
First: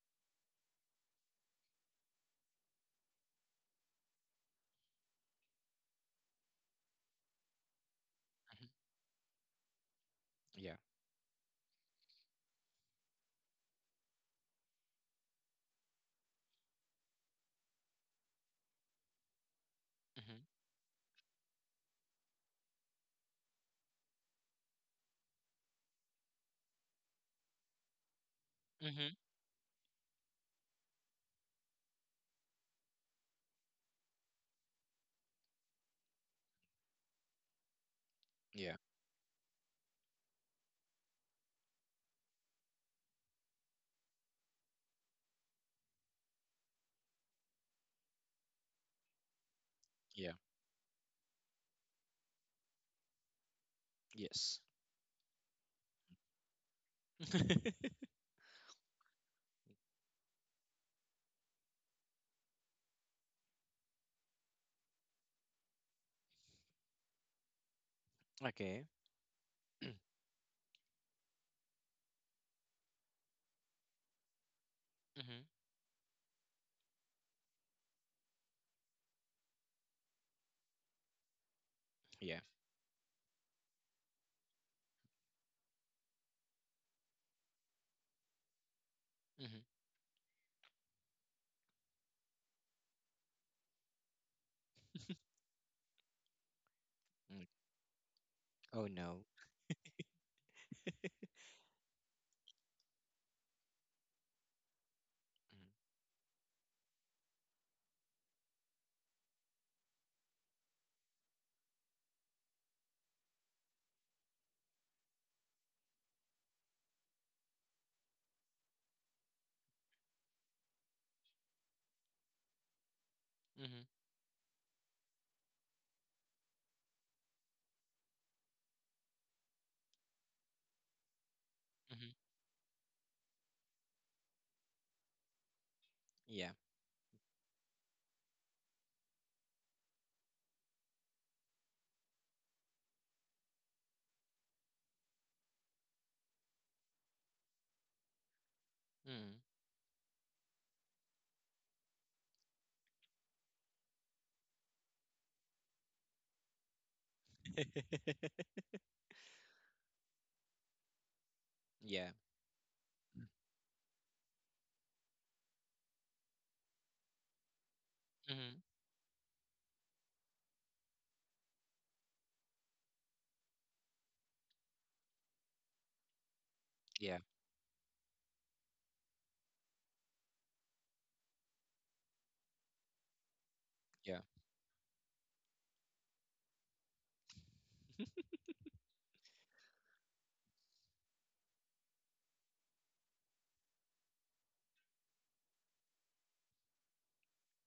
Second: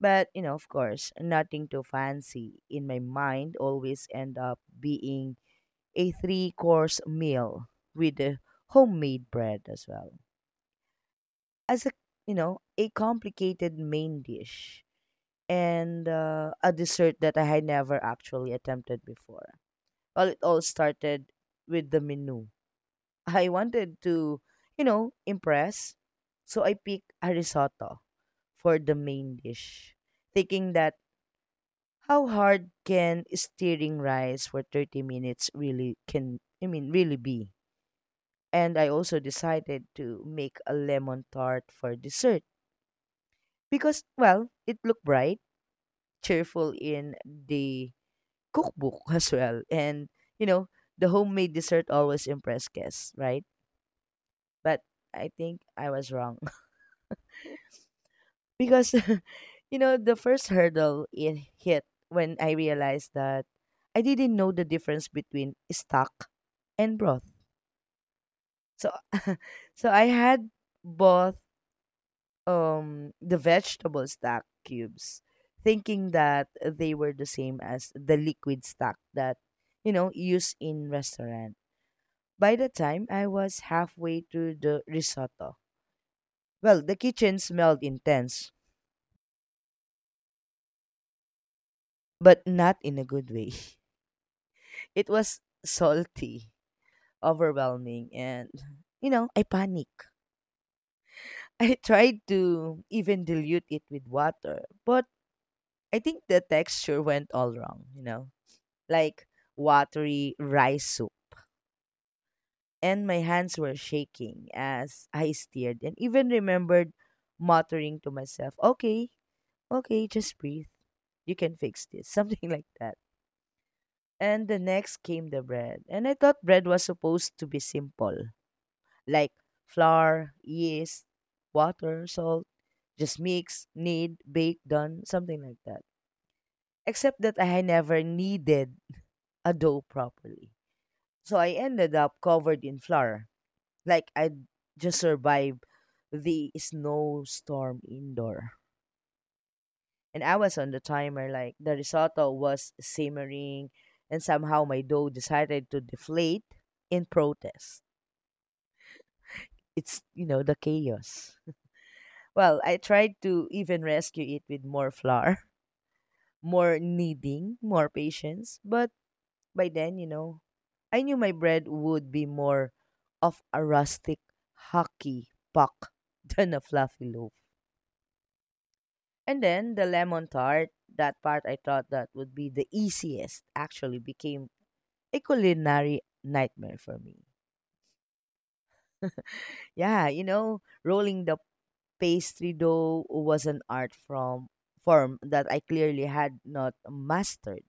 but you know, of course, nothing too fancy in my mind always end up being a three course meal with the homemade bread as well. Yeah. As a, you know, a complicated main dish and a dessert that I had never actually attempted before. Well, Mm-hmm. it all started with the menu. I wanted to, you know, impress. So I picked a risotto for the Mm-hmm. main dish, thinking that how hard can stirring rice for 30 minutes really can, I mean, really be? Yeah. And I also decided to make a lemon tart for dessert because, well, it looked bright, cheerful in the cookbook as well. And, Yeah. you know, the homemade dessert always impress guests, right? Yes. But I think I was wrong. Because you know, the first hurdle it hit when I realized that I didn't know the difference between stock and broth. Okay. So so I had both, the vegetable stock cubes, Mm-hmm. thinking that they were the same as the liquid stock that, you know, used in restaurants. Yeah. By the time I was halfway through the risotto, well, the kitchen smelled intense, Mm-hmm. but not in a good way. It was salty, Mm. overwhelming, and, Oh you no. know, I panicked. I tried to even dilute it with water, but Mm-hmm. I think the texture went all wrong, you know, like watery rice soup. And my hands were shaking as I stirred and even remembered muttering to myself, okay, okay, just breathe. You can fix this. Something like that. Mm-hmm. And the next came the bread. And I thought bread was supposed to be simple, like flour, yeast, water, Mm-hmm. salt, just mix, knead, bake, done, something like that. Yeah. Except that I never kneaded a dough properly. So I ended up covered in flour. Like I just survived the snowstorm indoor. Mm. And I was on the timer. Like the risotto was simmering, and somehow my dough decided to deflate in protest. It's, you know, the chaos. Yeah. Well, I tried to even rescue it with more flour, more kneading, more patience. Mm-hmm. But by then, you know, I knew my bread would be more of a rustic hockey puck than a fluffy Yeah. loaf. And then the lemon tart, that part I thought that would be the easiest, actually Yeah. became a culinary nightmare for me. Yeah, you know, rolling the pastry dough was an art from form that I clearly had not mastered.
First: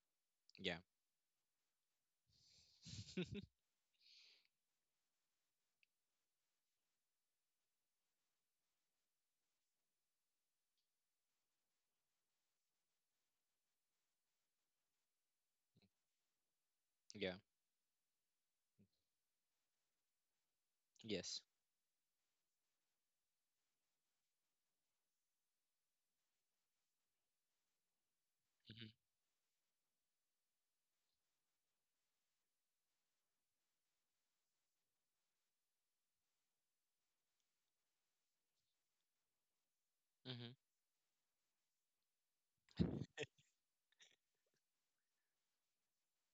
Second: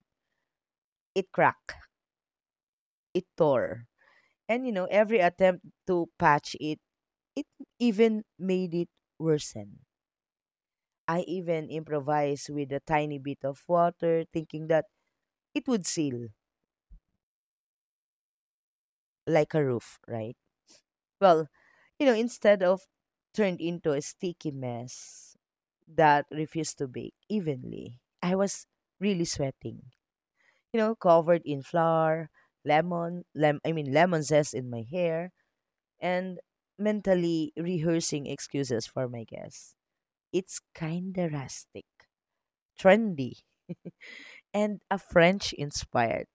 Yeah. It cracked, it tore, and you know, every attempt to patch it, it even made it worsen. I even improvised with a tiny bit of water, thinking that it would seal Yeah. like a roof, right? Yes. Well, you know, instead of turned into a sticky mess, that refused to bake evenly. I was Mm-hmm. really sweating, you know, covered in flour, I mean lemon zest in my hair, and mentally rehearsing excuses for my guests. Mm-hmm. It's kinda rustic, trendy, and a French inspired.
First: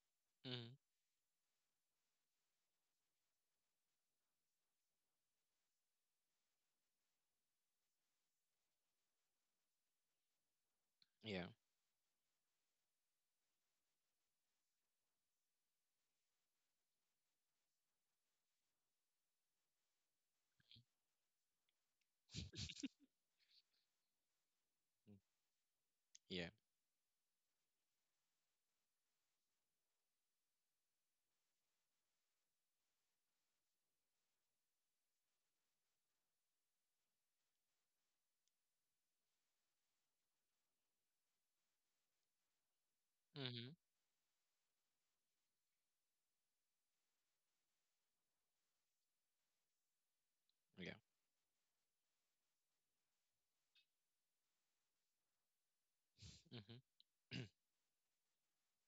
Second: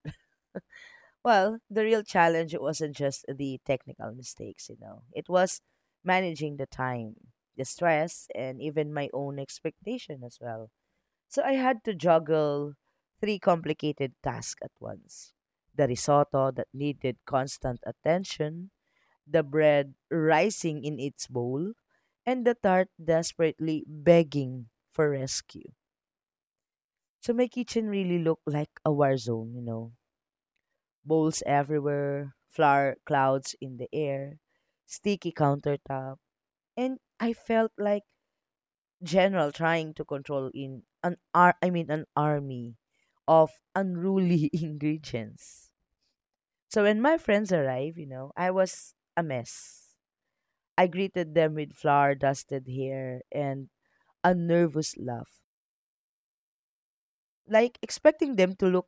Mm-hmm. Well, the real challenge wasn't just the technical mistakes, you know. It was managing the time, the stress, and even my own expectation as well. So Yeah. I had to juggle three complicated tasks at once, the risotto that needed constant attention, the bread rising in its bowl, and the tart desperately begging for Mm. rescue. Yeah. So my kitchen really looked like a war zone, you know. Bowls everywhere, flour clouds in the air, sticky countertop, and I felt like general trying to control in I mean an army of Mm-hmm. unruly ingredients. So when my friends arrived, you know, I was a mess. I Yeah. greeted them with flour dusted hair and a nervous laugh, Mm-hmm. like expecting them to look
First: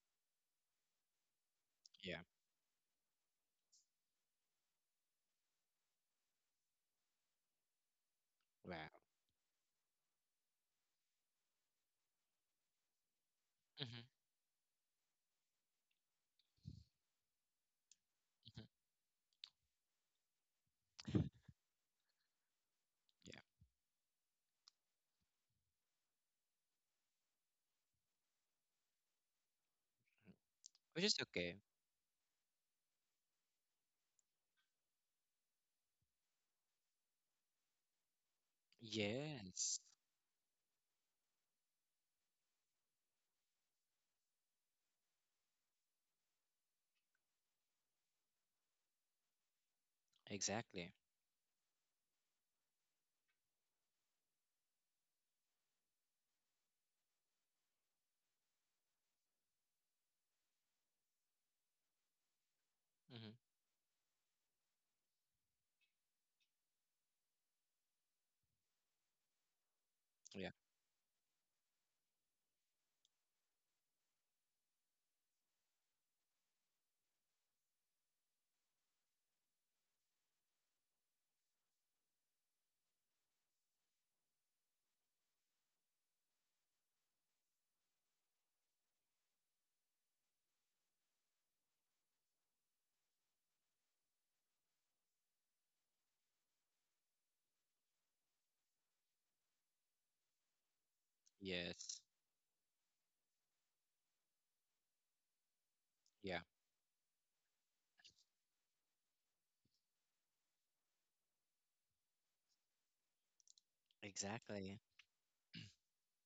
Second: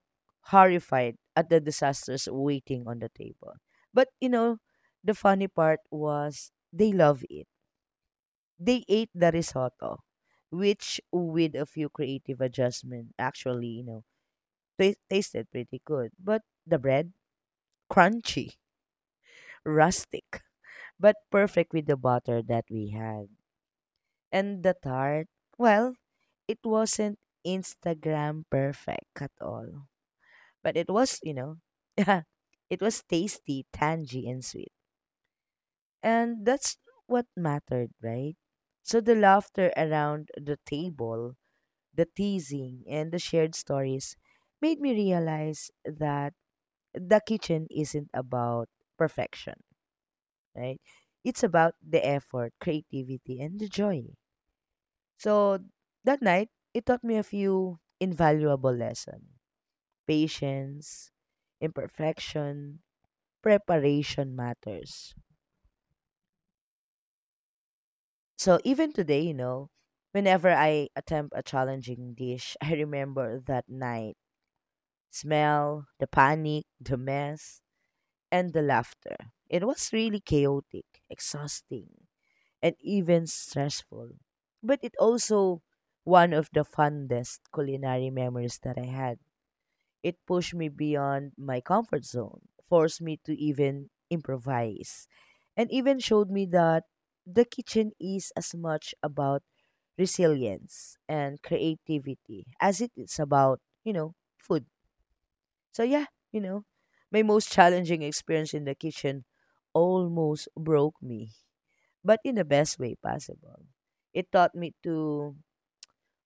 horrified at the Yeah. disasters waiting on the table. But you know, the funny part was they love it. Wow. They ate the risotto, which with a few creative adjustment actually, you Mm-hmm. know, tasted pretty good. But the bread, crunchy, rustic, but perfect with the butter that we had. And the tart, well, it wasn't Instagram perfect at all. But it Which is was, you know, okay. yeah, it was tasty, tangy, and sweet. And that's what mattered, right? So the laughter Yes, around the table, the teasing, and the shared stories made me realize that the kitchen isn't about perfection, right? exactly. It's about the effort, creativity, and the joy. So that night, it taught me a few invaluable lessons, patience, imperfection, Hmm. preparation matters. So even today, you know, Yeah. whenever I attempt a challenging dish, I remember that night, smell, the panic, the mess, and the laughter. It was really chaotic, exhausting, and even stressful. But it also one of the fondest culinary memories that I had. It pushed me beyond my comfort zone, forced me to even improvise, and even showed me that the kitchen is as much about resilience and Yes. creativity as it is about, you know, food. So yeah, Yeah. you know, my most challenging experience in the kitchen almost broke me, but in the best way possible. It taught me Exactly. to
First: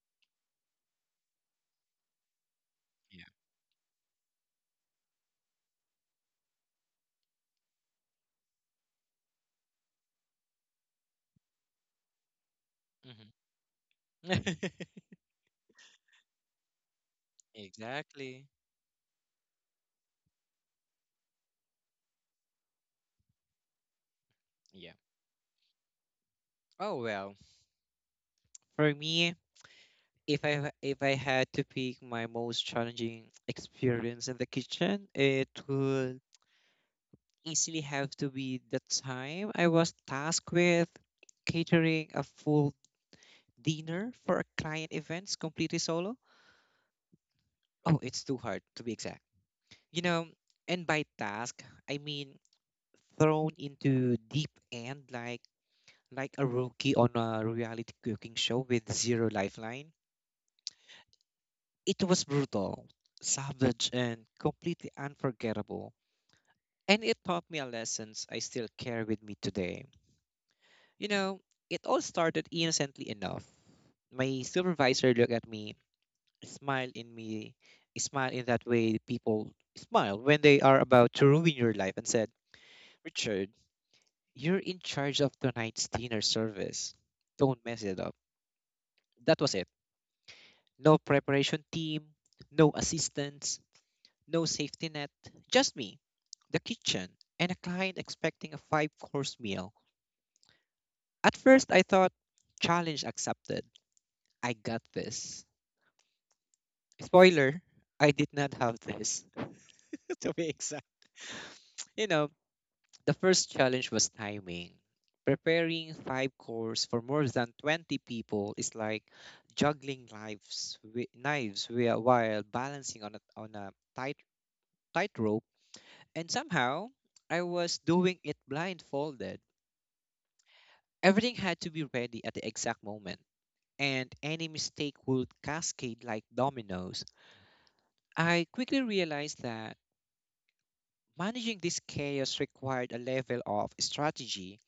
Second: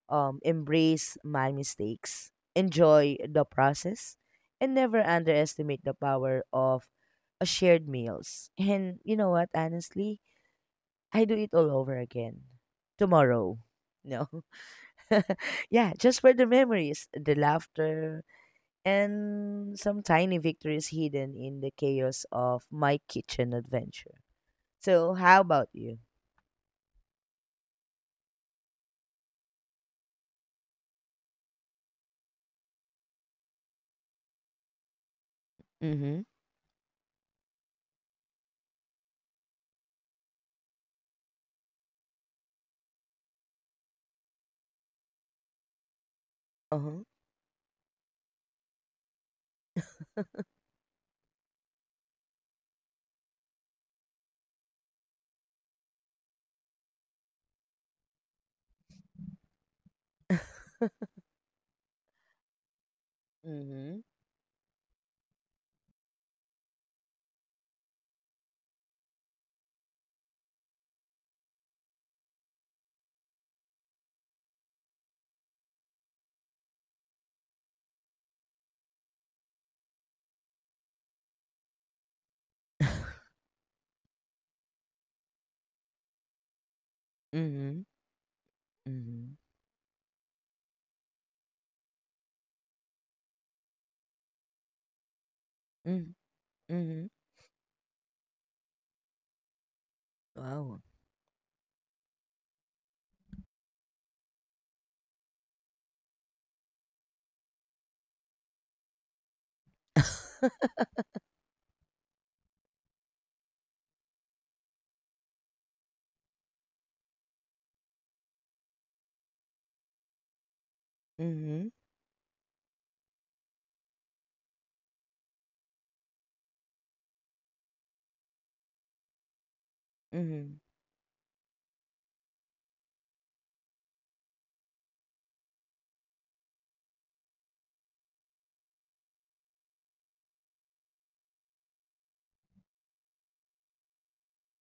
embrace my mistakes, enjoy Yeah. the process, and never underestimate the power of a shared meals. And you know what? Honestly, I do it all over again Hmm. tomorrow. No, yeah, just for the memories, the laughter, Exactly. and some tiny victories hidden in the chaos of my kitchen adventure. Yeah. So, how about you? Oh well. For me, if I had to pick my most challenging experience in the kitchen, it Mm-hmm. would easily have to be the time I was tasked with catering a full dinner for a client events completely solo. Uh-huh. Oh, it's too hard to be exact. you know, and by task, I mean thrown into deep end like a rookie on a reality cooking show with zero lifeline. It was brutal, savage, Mm-hmm. and completely unforgettable. And it taught me a lessons I still carry with me today. You know, it all started innocently enough. My supervisor looked at me, smiled in me, smiled in that way people smile when they are about to ruin your life, and said, "Richard." You're in charge of tonight's dinner service. Don't mess Mm-hmm. it up. Mm-hmm. That was it. No preparation team, no assistants, no safety net. Just me, Mm-hmm. the Mm-hmm. kitchen, and a client expecting a five course meal. Wow. At first, I thought, challenge accepted. I got this. Spoiler, I did not have this, to be exact. You know, The first challenge was timing. Preparing five courses for more than 20 people is like juggling knives, wi- knives Mm-hmm. wi- while balancing on a tightrope. And somehow, I was doing it blindfolded. Mm-hmm. Everything had to be ready at the exact moment, and any mistake would cascade like dominoes. I quickly realized that managing this chaos required a level of strategy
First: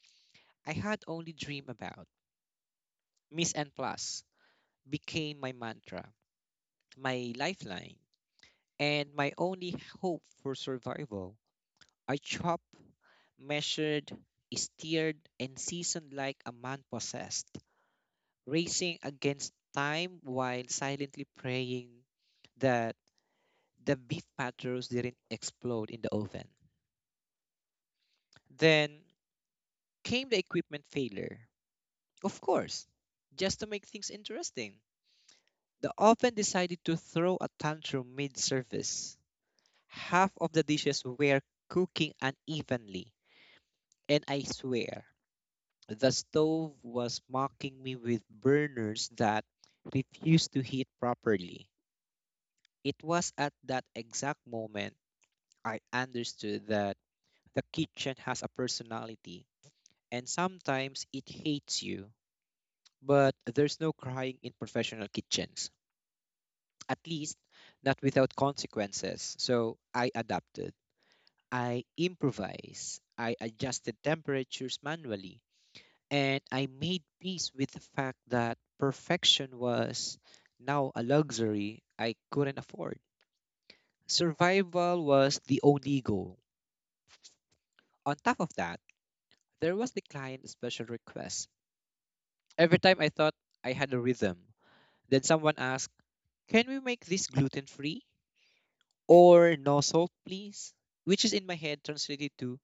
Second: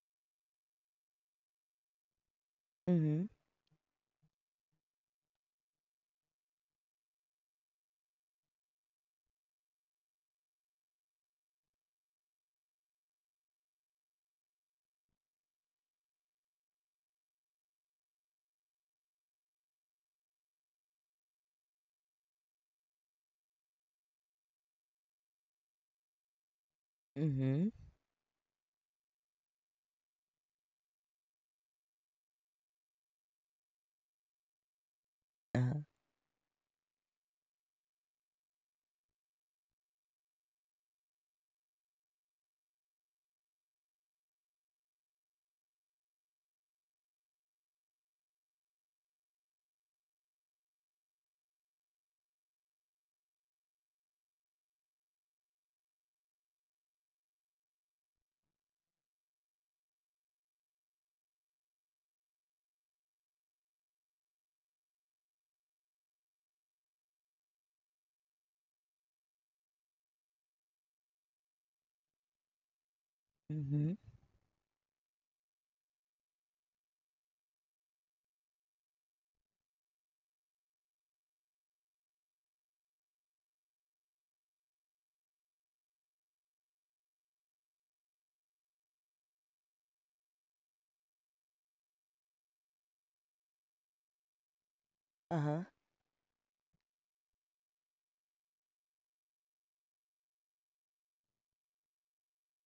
I had only dreamed about. Mm-hmm. Miss N Plus became my mantra, my lifeline, and my only hope for survival. I chopped, measured, steered, and seasoned like a man possessed, racing against time while silently praying that the beef patterns didn't explode in the oven. Mm-hmm. Then came the equipment failure. Of course, just to make things interesting, Uh-huh. the oven decided to throw a tantrum mid service. Half of the dishes were cooking unevenly, and I swear the stove was mocking me with burners that refused to heat properly. It was at that exact moment I understood that the kitchen has a personality, and sometimes it hates you. But there's no crying in professional kitchens, at least not without consequences. So I adapted. I improvised, I Mm-hmm. adjusted temperatures manually, and I made peace with the fact that perfection was now a luxury I couldn't afford. Survival was the only goal. On top of that, there was the client special request. Every time I thought I had a rhythm, then someone Uh-huh. asked, "Can we make this gluten free? Or no salt, please?" Which is in my head translated to,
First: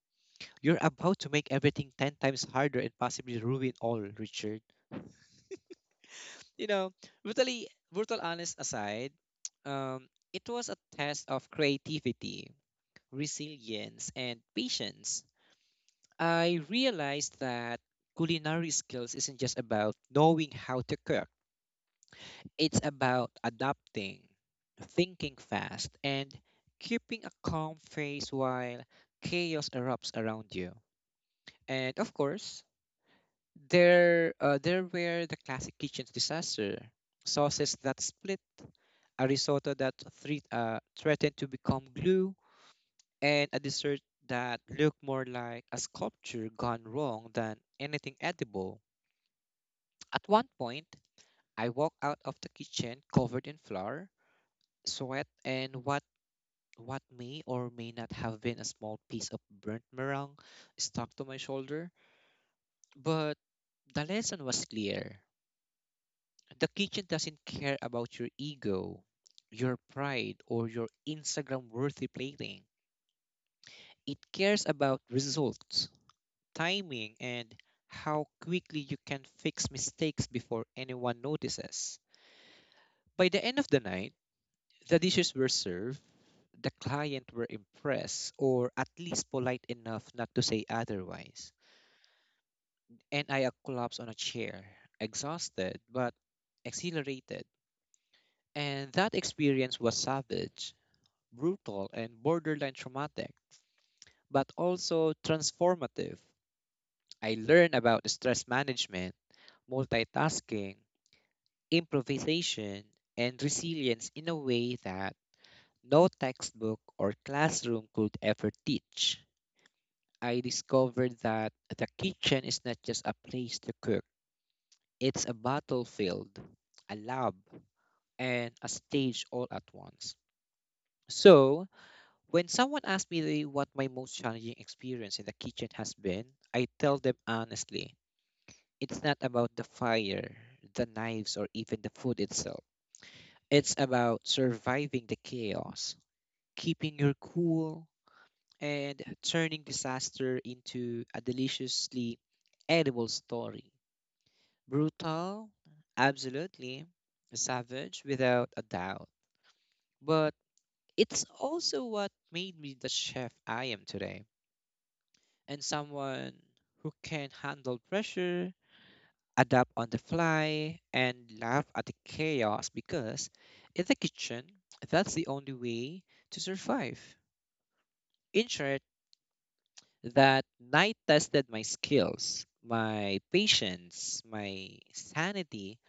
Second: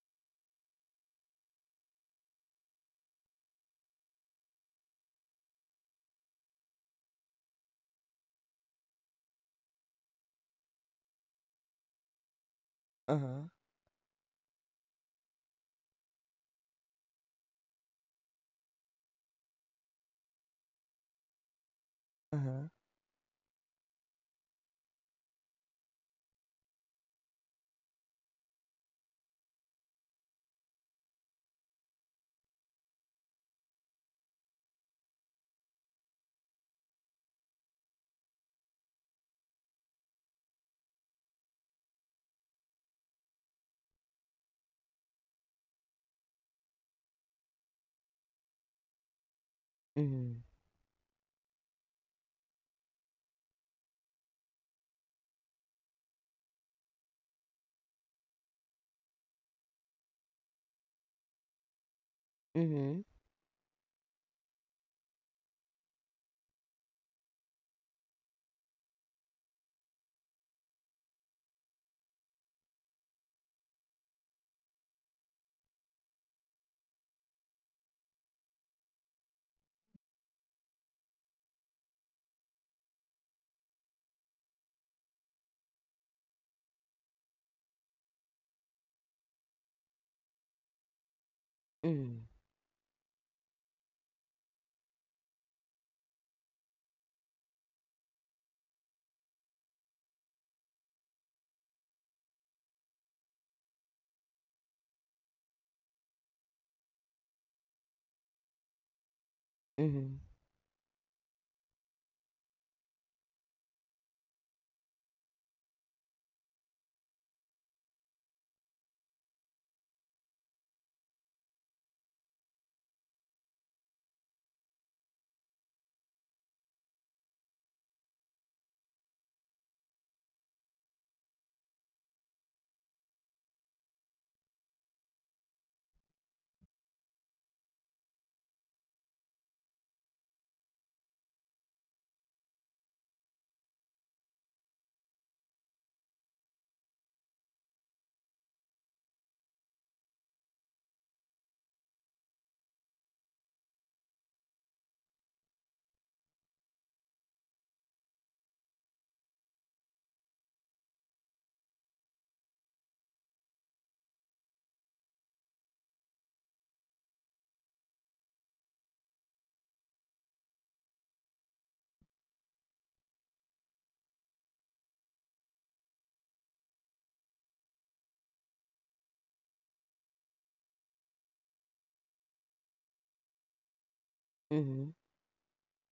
"You're about to make everything 10 times harder and possibly ruin all, Richard." You know, brutal honest aside, it was a test of creativity, Uh-huh. resilience, and patience. I realized that culinary skills isn't just about knowing how to cook, Uh-huh. it's about adapting, thinking fast, and keeping a calm face while chaos erupts around you. And of course, there were the classic kitchen disaster: sauces that split, a risotto that threatened to become glue, and a dessert that looked more like a sculpture gone wrong than anything edible. At Mm-hmm. one point, I walked out of the kitchen covered in flour, sweat, and what may or may not have been a small piece of burnt meringue stuck to my shoulder. Mm-hmm. But the lesson was clear. The kitchen doesn't care about your ego, your pride, or your Instagram worthy plating. It cares about results, timing, and how quickly you can fix mistakes before anyone notices. By the end of the night, the dishes were served, the client were impressed, or at least polite enough not to say otherwise. Mm-hmm. And I collapsed on a chair, exhausted but exhilarated. And that experience was savage, brutal, and borderline traumatic, but also transformative. I learned about stress management, Mm-hmm. multitasking, improvisation, and resilience in a way that no textbook or classroom could ever teach. I discovered that the kitchen is not just a place to cook, it's a battlefield, a lab, and a stage all at once. So, when someone asks me what my most challenging experience in the kitchen has been, I tell them honestly, it's not about the fire, the knives, or even the food itself. It's about surviving the chaos, keeping your cool, and turning disaster into a deliciously edible story. Brutal? Absolutely. Savage? Without a doubt. But it's also what made me the chef I am today, and someone who can handle pressure, adapt on the fly, and laugh at the chaos because in the kitchen, that's the only way to survive. In short, that night tested my skills, my patience, my Mm-hmm. sanity,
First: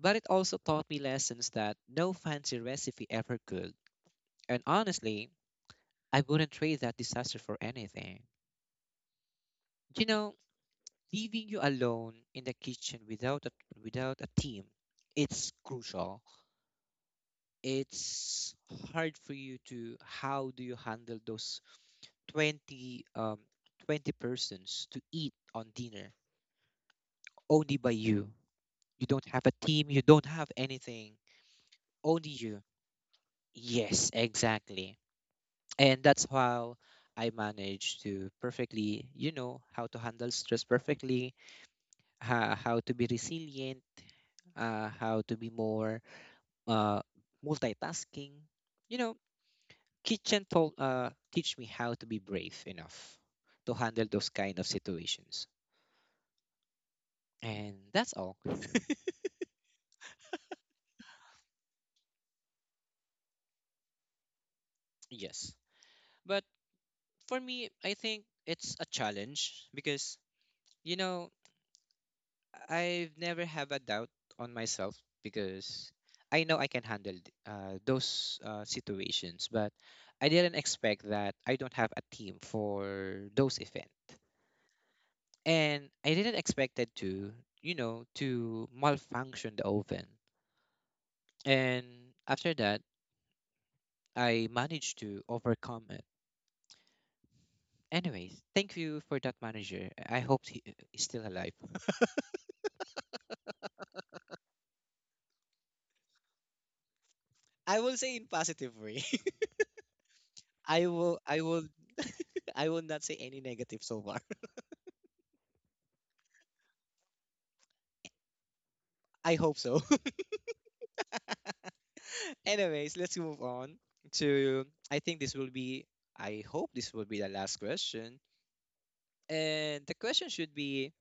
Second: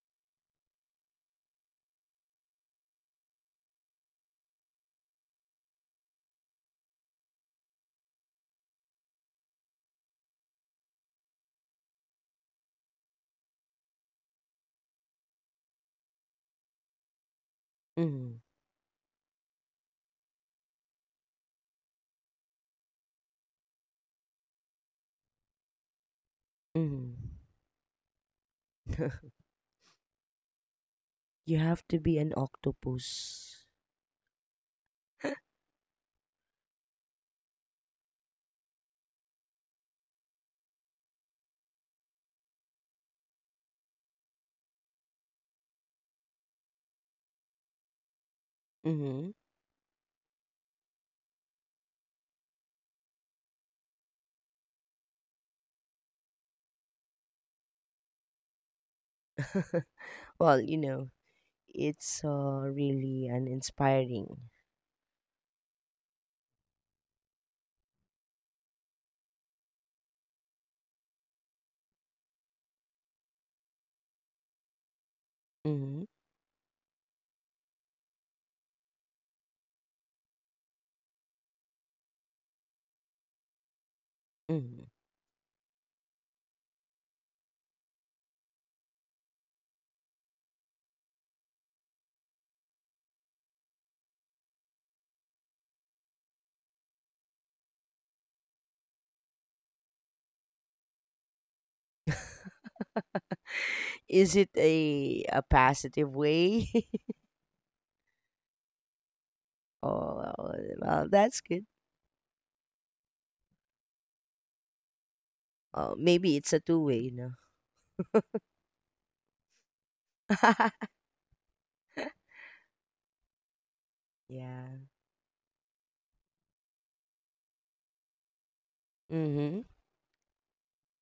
but it also taught me lessons that no fancy recipe ever could. And honestly, I wouldn't trade that disaster for anything. You know, leaving you alone in the kitchen without a team, it's crucial. Mm-hmm. It's hard for you to how do you handle those 20 um 20 persons to eat on dinner, Mm-hmm. only by you. You don't have a team, you don't have anything, You have to be only an you. octopus. Yes, exactly. And that's how I managed to perfectly how to handle stress perfectly, how to be resilient, how to be more uh, multitasking. You know, Mm-hmm. Kitchen told teach me how to be brave enough to handle those kind of situations. And that's all. Well, you know, it's really an inspiring. Yes. But for me, I think it's a challenge because, you know, I've never have a doubt on myself because Hmm. I know I can handle those situations, but I didn't expect that I don't have a team for those events. Hmm. And I didn't expect it to malfunction the oven. And after that, I managed to overcome it. Anyways, thank you for that manager. I hope he is still alive. Is it a positive way? I will say in positive way. Oh, I well, will that's I will good. I will not say any negative so far. Oh, maybe it's a two way, you know. I hope so. Anyways, let's move on to Yeah. I hope this will be the last question. Mm-hmm. And the question should be,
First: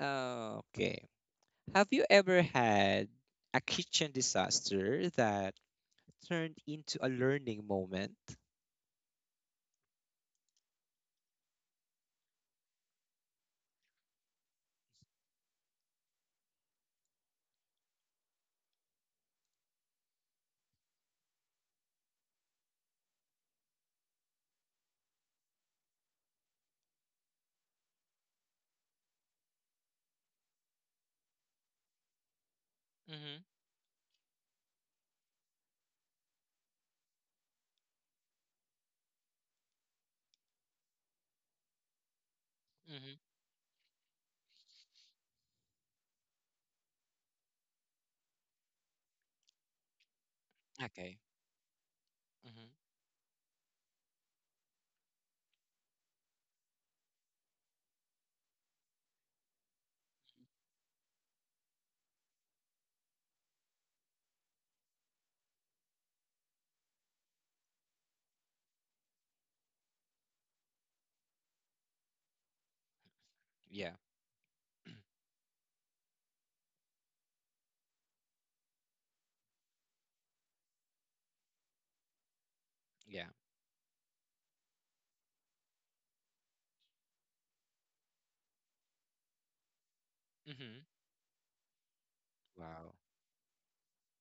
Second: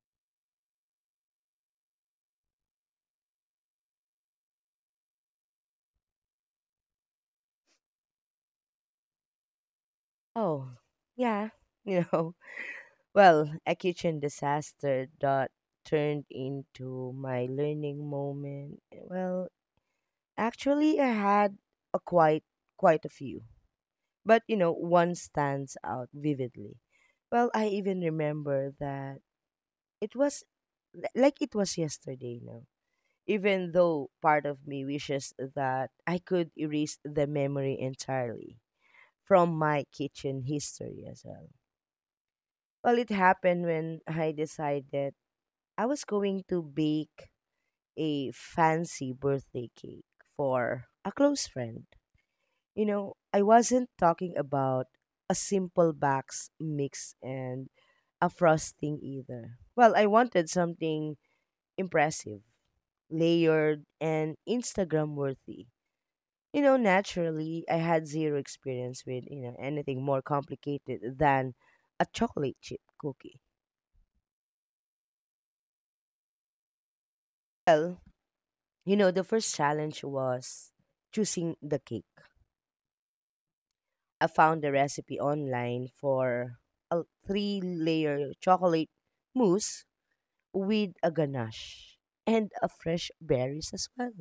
okay. Have you ever had a kitchen disaster that turned into a learning moment? Oh, yeah. You know, well, a kitchen disaster that turned into my learning moment. Well, actually, I had a quite a few. But you know, one stands out vividly. Well, I even remember that it was like it was yesterday, no? Mm-hmm. Even though part of me wishes that I could erase the memory entirely from my kitchen history as well. Well, it Mm-hmm. happened when I decided I was going to bake a fancy birthday cake for a Okay. close friend. Mm-hmm. You know, I wasn't talking about a simple box mix and a frosting either. Well, I wanted something impressive, layered, and Instagram worthy. You know, naturally, I had zero experience with, you know, anything more complicated than a chocolate chip cookie. Yeah. Well, you know, the first challenge was choosing the cake. Yeah. I found the recipe online for a three layer chocolate mousse Mm-hmm. with a ganache and a Wow. fresh berries as well.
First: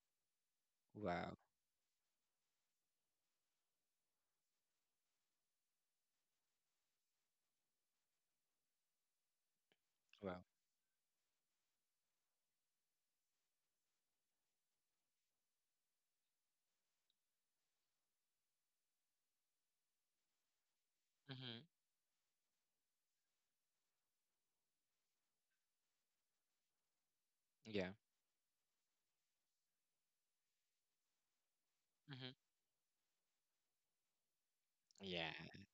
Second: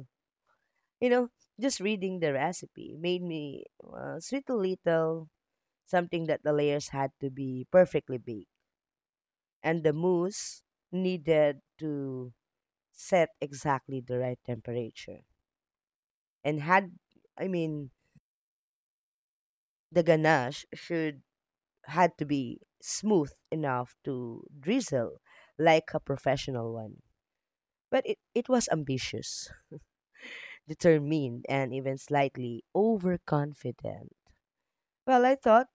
You know, Wow. just reading the recipe made me sweet a little, something that the layers had to be perfectly baked, and the Wow. mousse needed to set exactly the right temperature. And had, I mean, the ganache should Mm-hmm. had to be smooth enough to drizzle like a professional one. Yeah. But it was ambitious, determined, and even Mm-hmm. slightly overconfident. Well, Yeah. I thought,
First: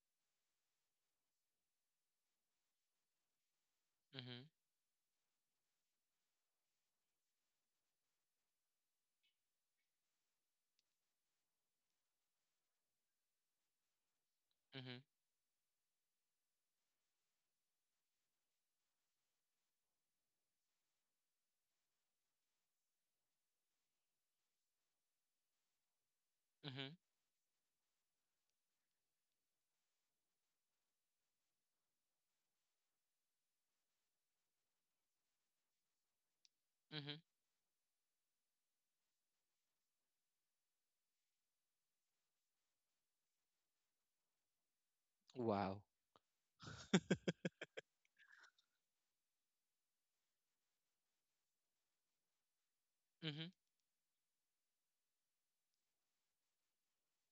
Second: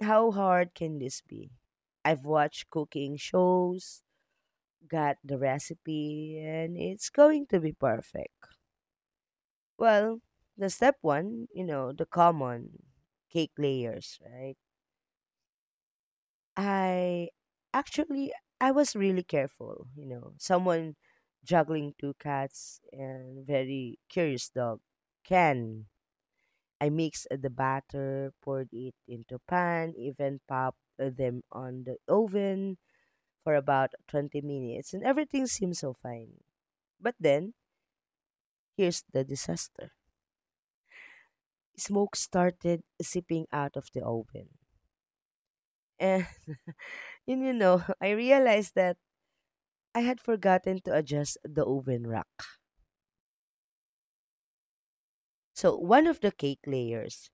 how hard can this be? I've watched cooking shows, Mm-hmm. got the recipe, and it's going to be perfect. Well, the step one, you know, the common cake layers, right? Mm-hmm. I actually, I was really careful, you know. Someone juggling two cats and very curious dog can. I Mm-hmm. mixed the batter, poured it into pan, even popped them on the oven for about 20 minutes and everything seemed so fine. But Mm-hmm. then, here's the disaster. Smoke started seeping out of the oven. Wow. And, and you know, I realized that I had forgotten to adjust the oven rack. Mm-hmm. So one of the cake layers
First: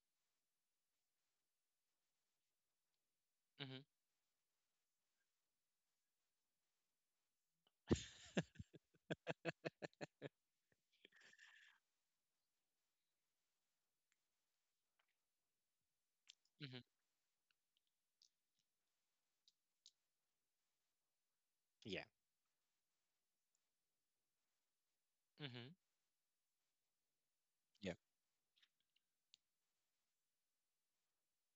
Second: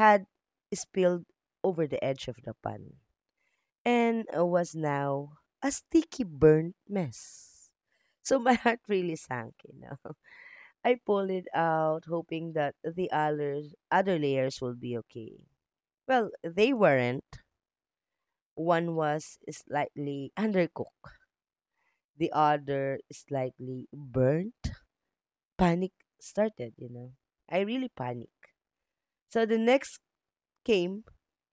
had spilled over the edge of the pan Mm-hmm. and was now a sticky burnt mess. So my heart really sank, you know. I pulled it out, hoping that other layers would be okay. Well, they Mm-hmm. weren't. One was slightly undercooked, Yeah. the other slightly burnt. Mm-hmm. Panic started, you know. I really Yeah. panicked. So the next came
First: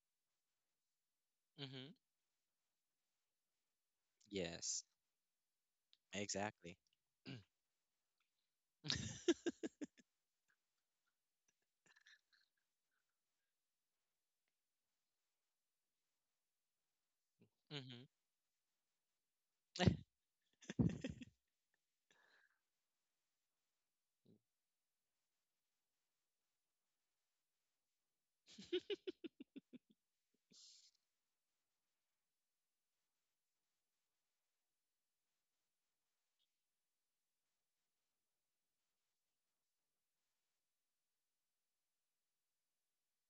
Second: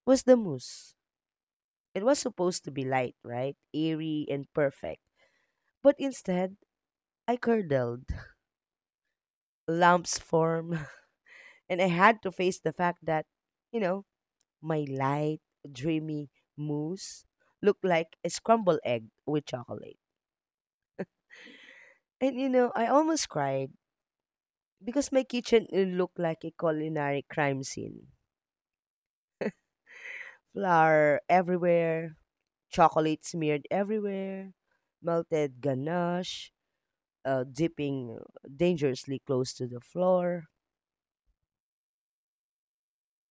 was the mousse. Mm-hmm. It was supposed to be light, right? Airy and Yes. perfect. But instead, Exactly. I Mm. curdled. Lumps formed, and I had to face the fact that, you know, My light, dreamy mousse looked Mm-hmm. like a scrambled egg with chocolate. And you know, I almost cried because my kitchen looked like a culinary crime scene. Flour everywhere, chocolate smeared everywhere, melted ganache, dipping dangerously close to the floor,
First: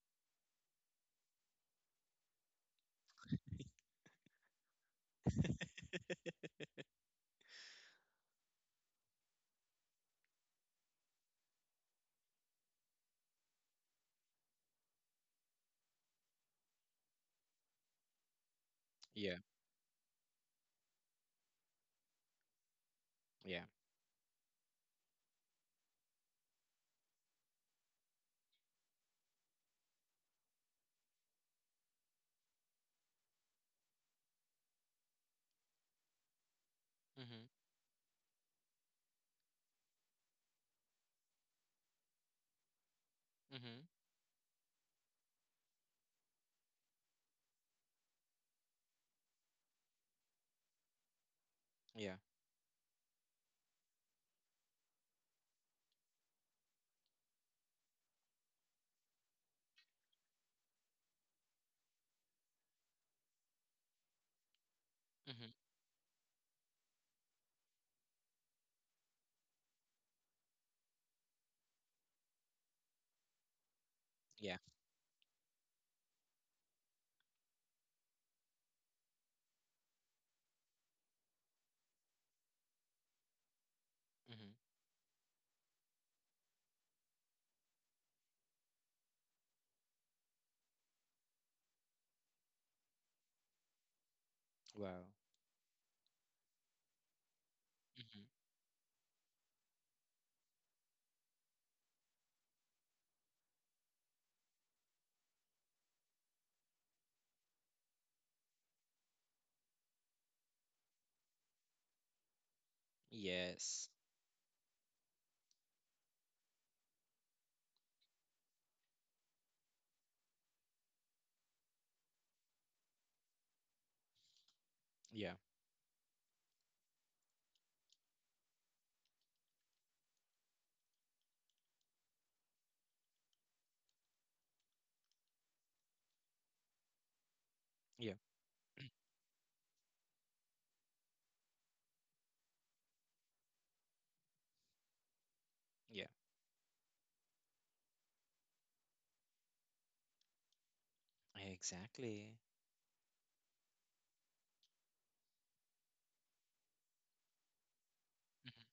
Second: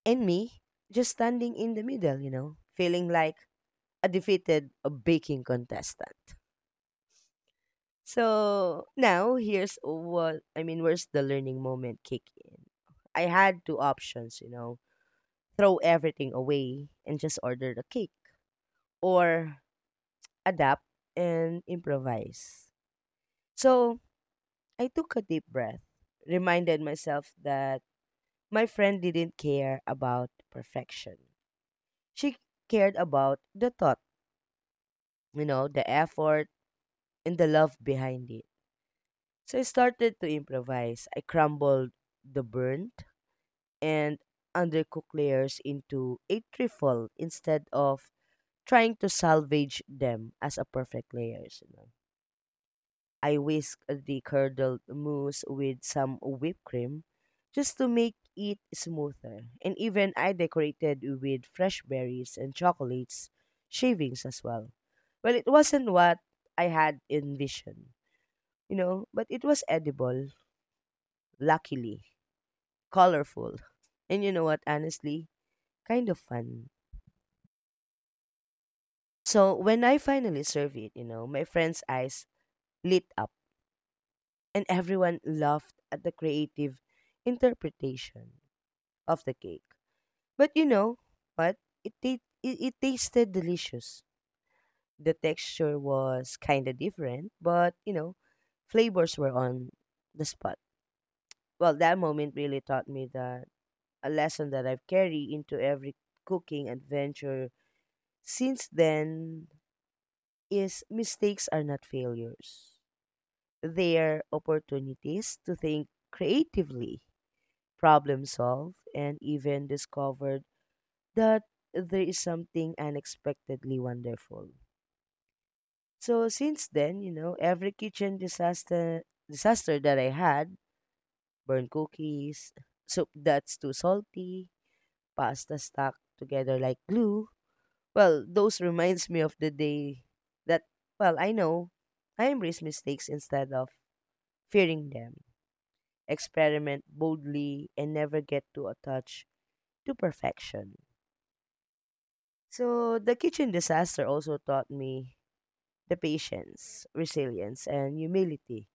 and me just standing in the middle, you know, feeling like a defeated baking contestant. So now here's what I mean, where's the learning moment kick in? I had two options, you know, throw everything away and just order the cake Yeah. or adapt and improvise. Yeah. So I took a deep breath, reminded myself that my friend didn't care about perfection. She cared about the thought, you know, the effort and the Mm-hmm. love behind it. So I started to improvise. I crumbled the burnt Mm-hmm. and undercooked layers into a trifle instead of trying to salvage them as a perfect layers. You know. Yeah. I whisk the curdled mousse with some whipped cream just to make it smoother. And even I decorated with fresh berries and chocolates shavings as well. Well, it Mm-hmm. wasn't what I had envisioned, you know, but it was edible, luckily, colorful, and you know Yeah. what, honestly, kind of fun. So when I finally served it, you know, my friend's eyes lit up Mm-hmm. and everyone laughed at the creative interpretation of the cake. But you know what? It tasted delicious. Wow. The texture was kind of different, but you know, Mm-hmm. flavors were on the spot. Well, that moment really taught me that a lesson that I've carried into every cooking adventure since then is mistakes are not failures. Yes. Their opportunities to think creatively, problem solve, and even discovered that there is something unexpectedly wonderful. Yeah. So since then, you know, every kitchen disaster that I had, burned cookies, soup that's too salty, pasta stuck together like glue. Yeah. Well, those reminds me of the day that well, I know I embrace mistakes instead of fearing them. Yeah. Experiment boldly, and never get too attached to perfection. Exactly. So, the kitchen disaster also taught me the patience, resilience, and Mm-hmm. humility.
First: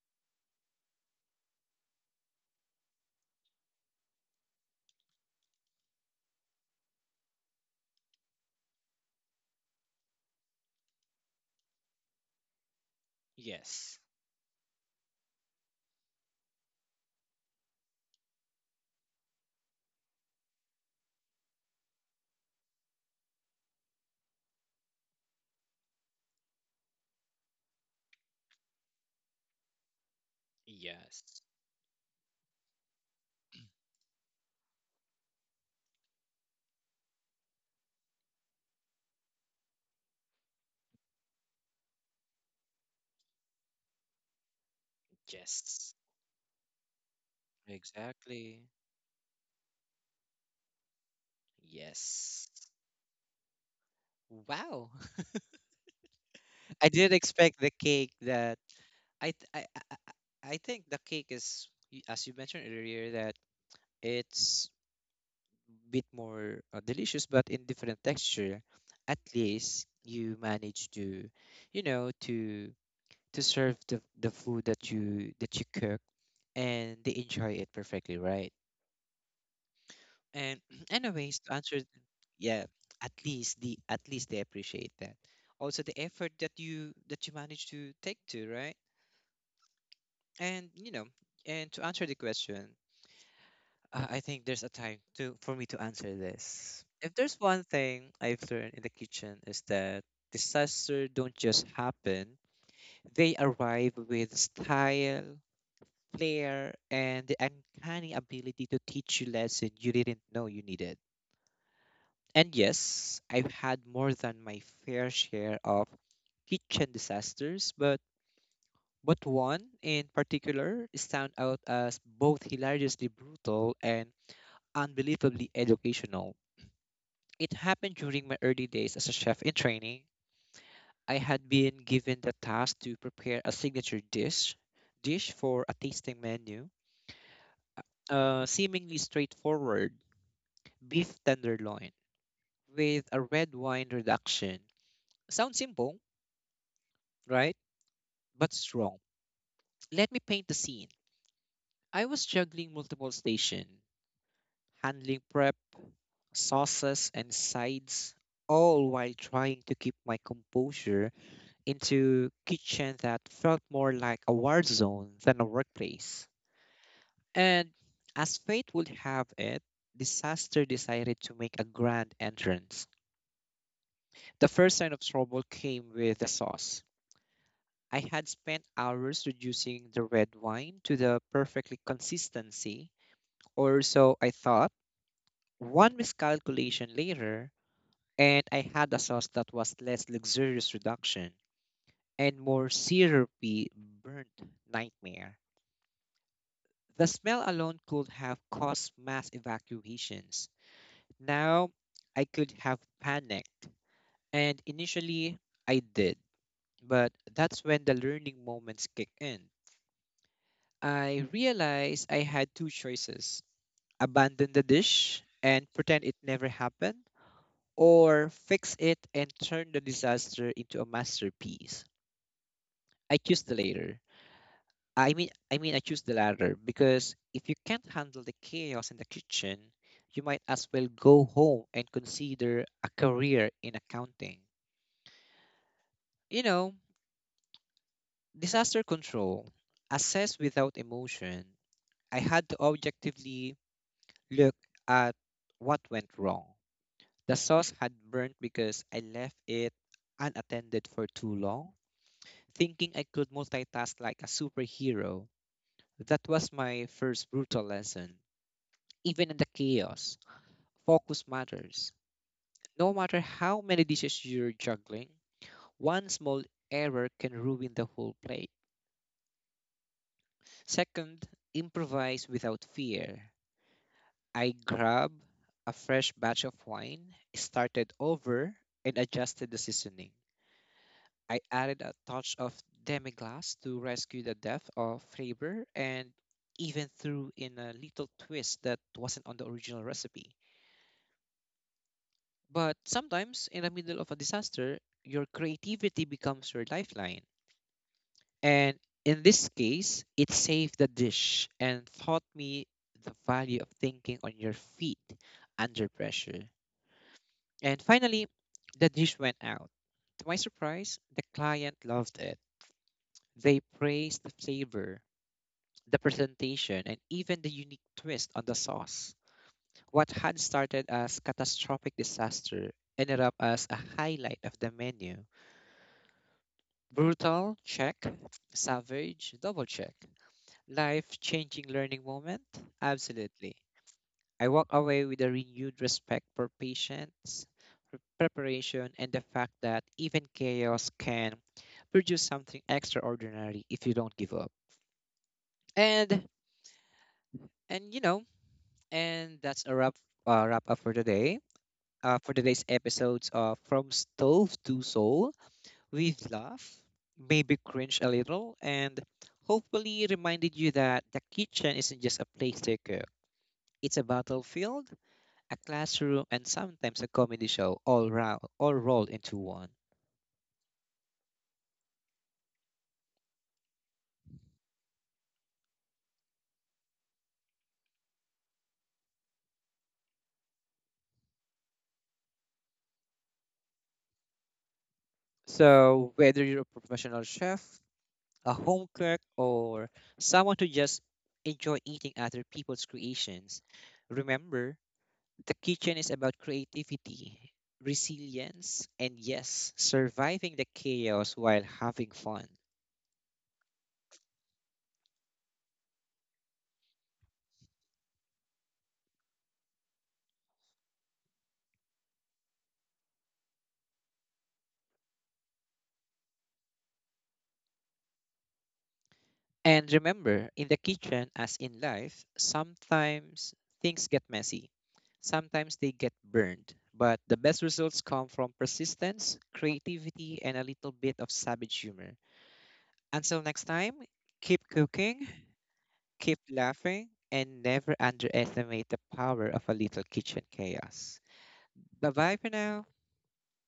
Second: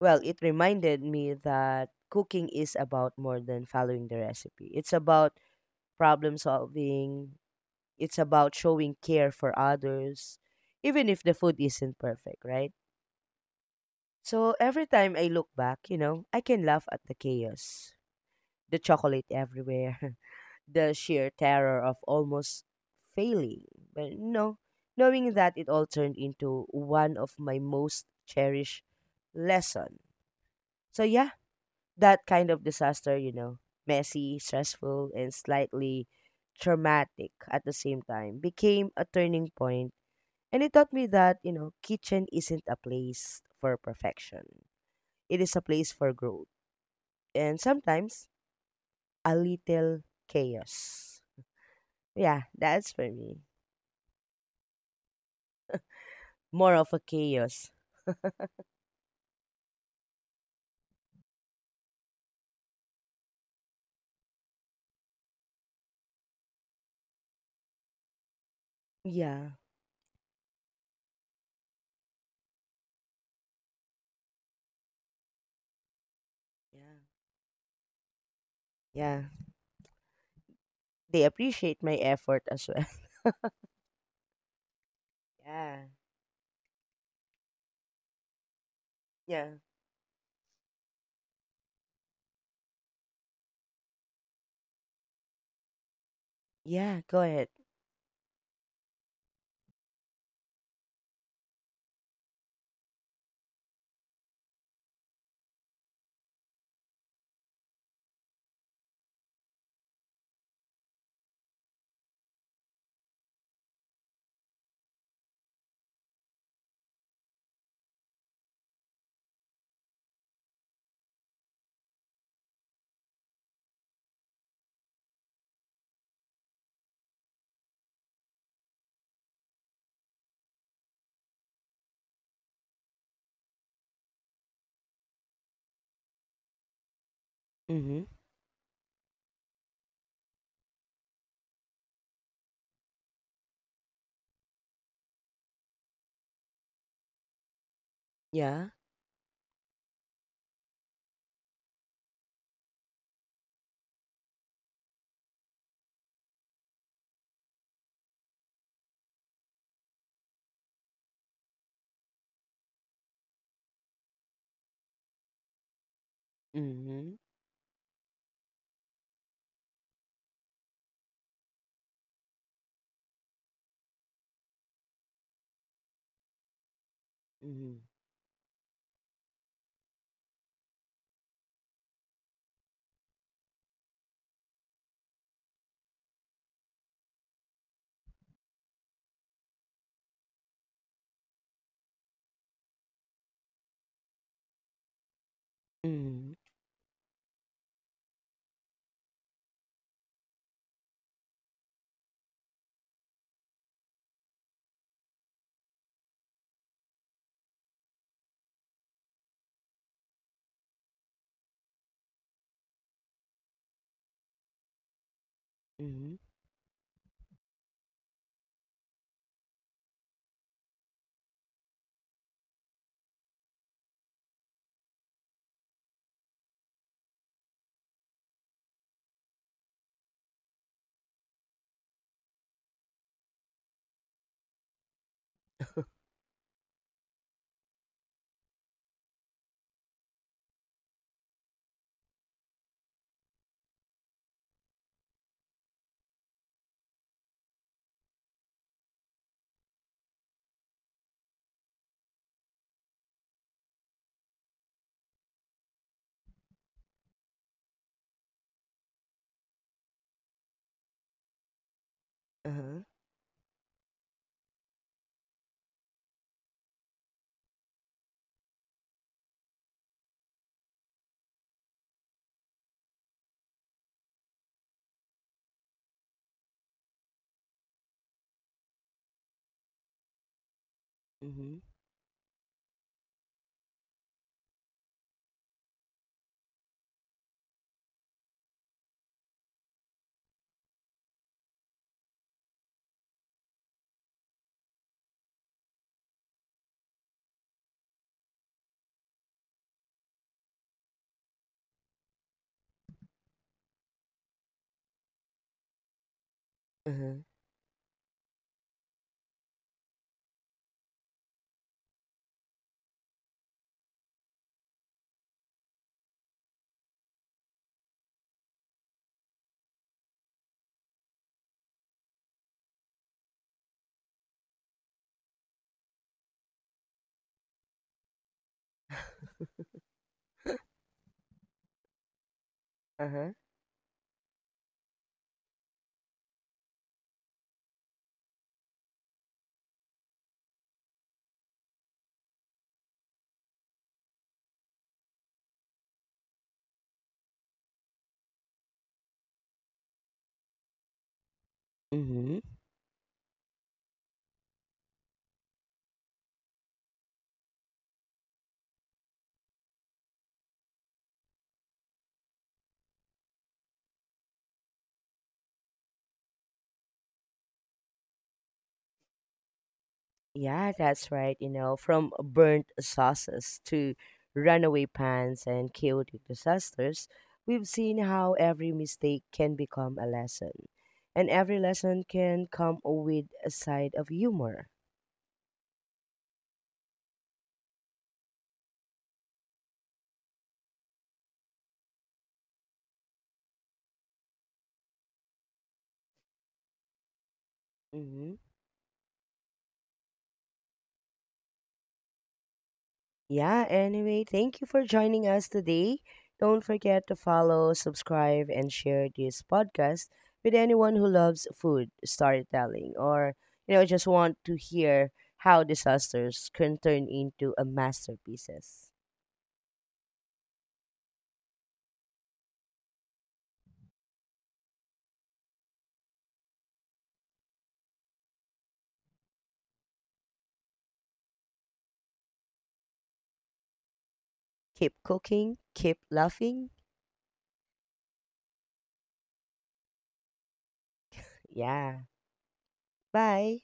Well, it reminded me that cooking is about more than following the recipe, it's about problem solving, it's about showing care for others, even if the food isn't perfect, right? Yes. So, every time I look back, you know, I can laugh at the chaos, the chocolate everywhere. The sheer terror of almost failing. But no, knowing that it all turned into one of my most cherished lesson. So yeah, Yes. that kind of disaster, you know, messy, stressful, and slightly traumatic at the same time, became a turning point, and it taught me that you know, kitchen isn't a place for perfection. It is a place Yes. for growth, and sometimes Exactly. a little chaos. Yeah, Yes. that's for me. Wow. More I of a did expect the chaos. cake that I I think the cake is as you mentioned earlier that it's bit more delicious but in different texture. At Yeah. least you manage to, you know, to serve the food that you cook, Yeah. and they enjoy it perfectly, right? Yeah. And They anyways, to appreciate my effort yeah, as well. at least the, at least they appreciate that, also Yeah. the effort that you manage to take to, right? Yeah. And you know, and to answer the question, I think there's a time to, for me to answer this. Yeah. If Go there's ahead. one thing I've learned in the kitchen, is that disaster don't just happen, they arrive with style, flair, and the uncanny ability to teach you lessons you didn't know you needed. And yes, I've had more than my fair share of kitchen disasters, but one in particular stand out as both hilariously brutal and unbelievably educational. It happened during my early days as a chef in training. I had been given the task to prepare a signature dish for a tasting menu, Mm-hmm. Seemingly straightforward beef tenderloin with a red wine reduction. Sounds simple, right? But Yeah. strong. Let me paint the scene. I was juggling multiple stations, handling prep, sauces, and sides, all while trying to keep my composure into kitchen that felt more like a war zone than a workplace. Mm-hmm. And as fate would have it, disaster decided to make a grand entrance. The first sign of trouble came with the sauce. Mm-hmm. I had spent hours reducing the red wine to the perfectly consistency, or so I thought. One miscalculation later, and I had a sauce that was less luxurious reduction and more syrupy burnt nightmare. Mm-hmm. The smell alone could have caused mass evacuations. Now, I could have panicked, and initially I did, but that's when the learning moments kick in. I realized I had two choices: abandon the dish and pretend Mm-hmm. it never happened, or fix it and turn the disaster into a masterpiece. I choose the latter. I mean, I choose the latter because if you can't handle the chaos in the kitchen, you might as well go home and consider a career in accounting. You know, disaster control, assess without emotion. I had to objectively look at what went wrong. The sauce had burnt because I left it unattended for too long, thinking I could multitask like a superhero. That was my first brutal lesson. Even in the chaos, focus matters. Uh-huh. No matter how many dishes you're juggling, one small error can ruin the whole plate. Second, improvise without fear. I grabbed a fresh batch of wine, started over, and adjusted the seasoning. I Mm-hmm. added a touch of demi-glace to rescue the depth of flavor, and even threw in a little twist that wasn't on the original recipe. But sometimes, in the middle of a disaster, your creativity becomes your lifeline. And in this case, it saved the dish and taught me the value of thinking on your feet under pressure. Uh-huh. And finally, the dish went out. To my surprise, the client loved it. They praised the flavor, the presentation, and even the unique twist on the sauce. What had started as catastrophic disaster ended up as a highlight of the menu. Brutal, check. Savage, double check. Life changing learning moment? Uh-huh. Absolutely. I walk away with a renewed respect for patience, preparation, and the fact that even chaos can produce something extraordinary if you don't give up. And and you know, And that's a wrap up for today. For Mm-hmm. today's episodes of From Stove to Soul, we've laughed, maybe cringed a little, and hopefully reminded you that the kitchen isn't just a place to cook. It's a battlefield, a classroom, and sometimes a comedy show all rolled into one. Yeah, that's right. You know, from burnt sauces to runaway pans and chaotic disasters, we've seen how every mistake can become a lesson. And every lesson can come with a side of humor. So whether you're a professional chef, a home cook, or someone who just enjoy eating other people's creations, remember, the kitchen is about creativity, Hmm. resilience, and yes, surviving the chaos while having fun. Yeah, anyway, thank you for joining us today. Don't forget to follow, subscribe, and share this podcast with anyone who loves food storytelling or, you know, just want to hear how disasters can turn into a masterpieces. And remember, in the kitchen, as in life, sometimes things get messy, sometimes they get burned. But the best results come from persistence, creativity, and a little bit of savage humor. Until next time, keep Keep cooking, cooking, keep keep laughing. laughing, and never underestimate the power of a little kitchen chaos. Yeah. Bye bye for now. Bye.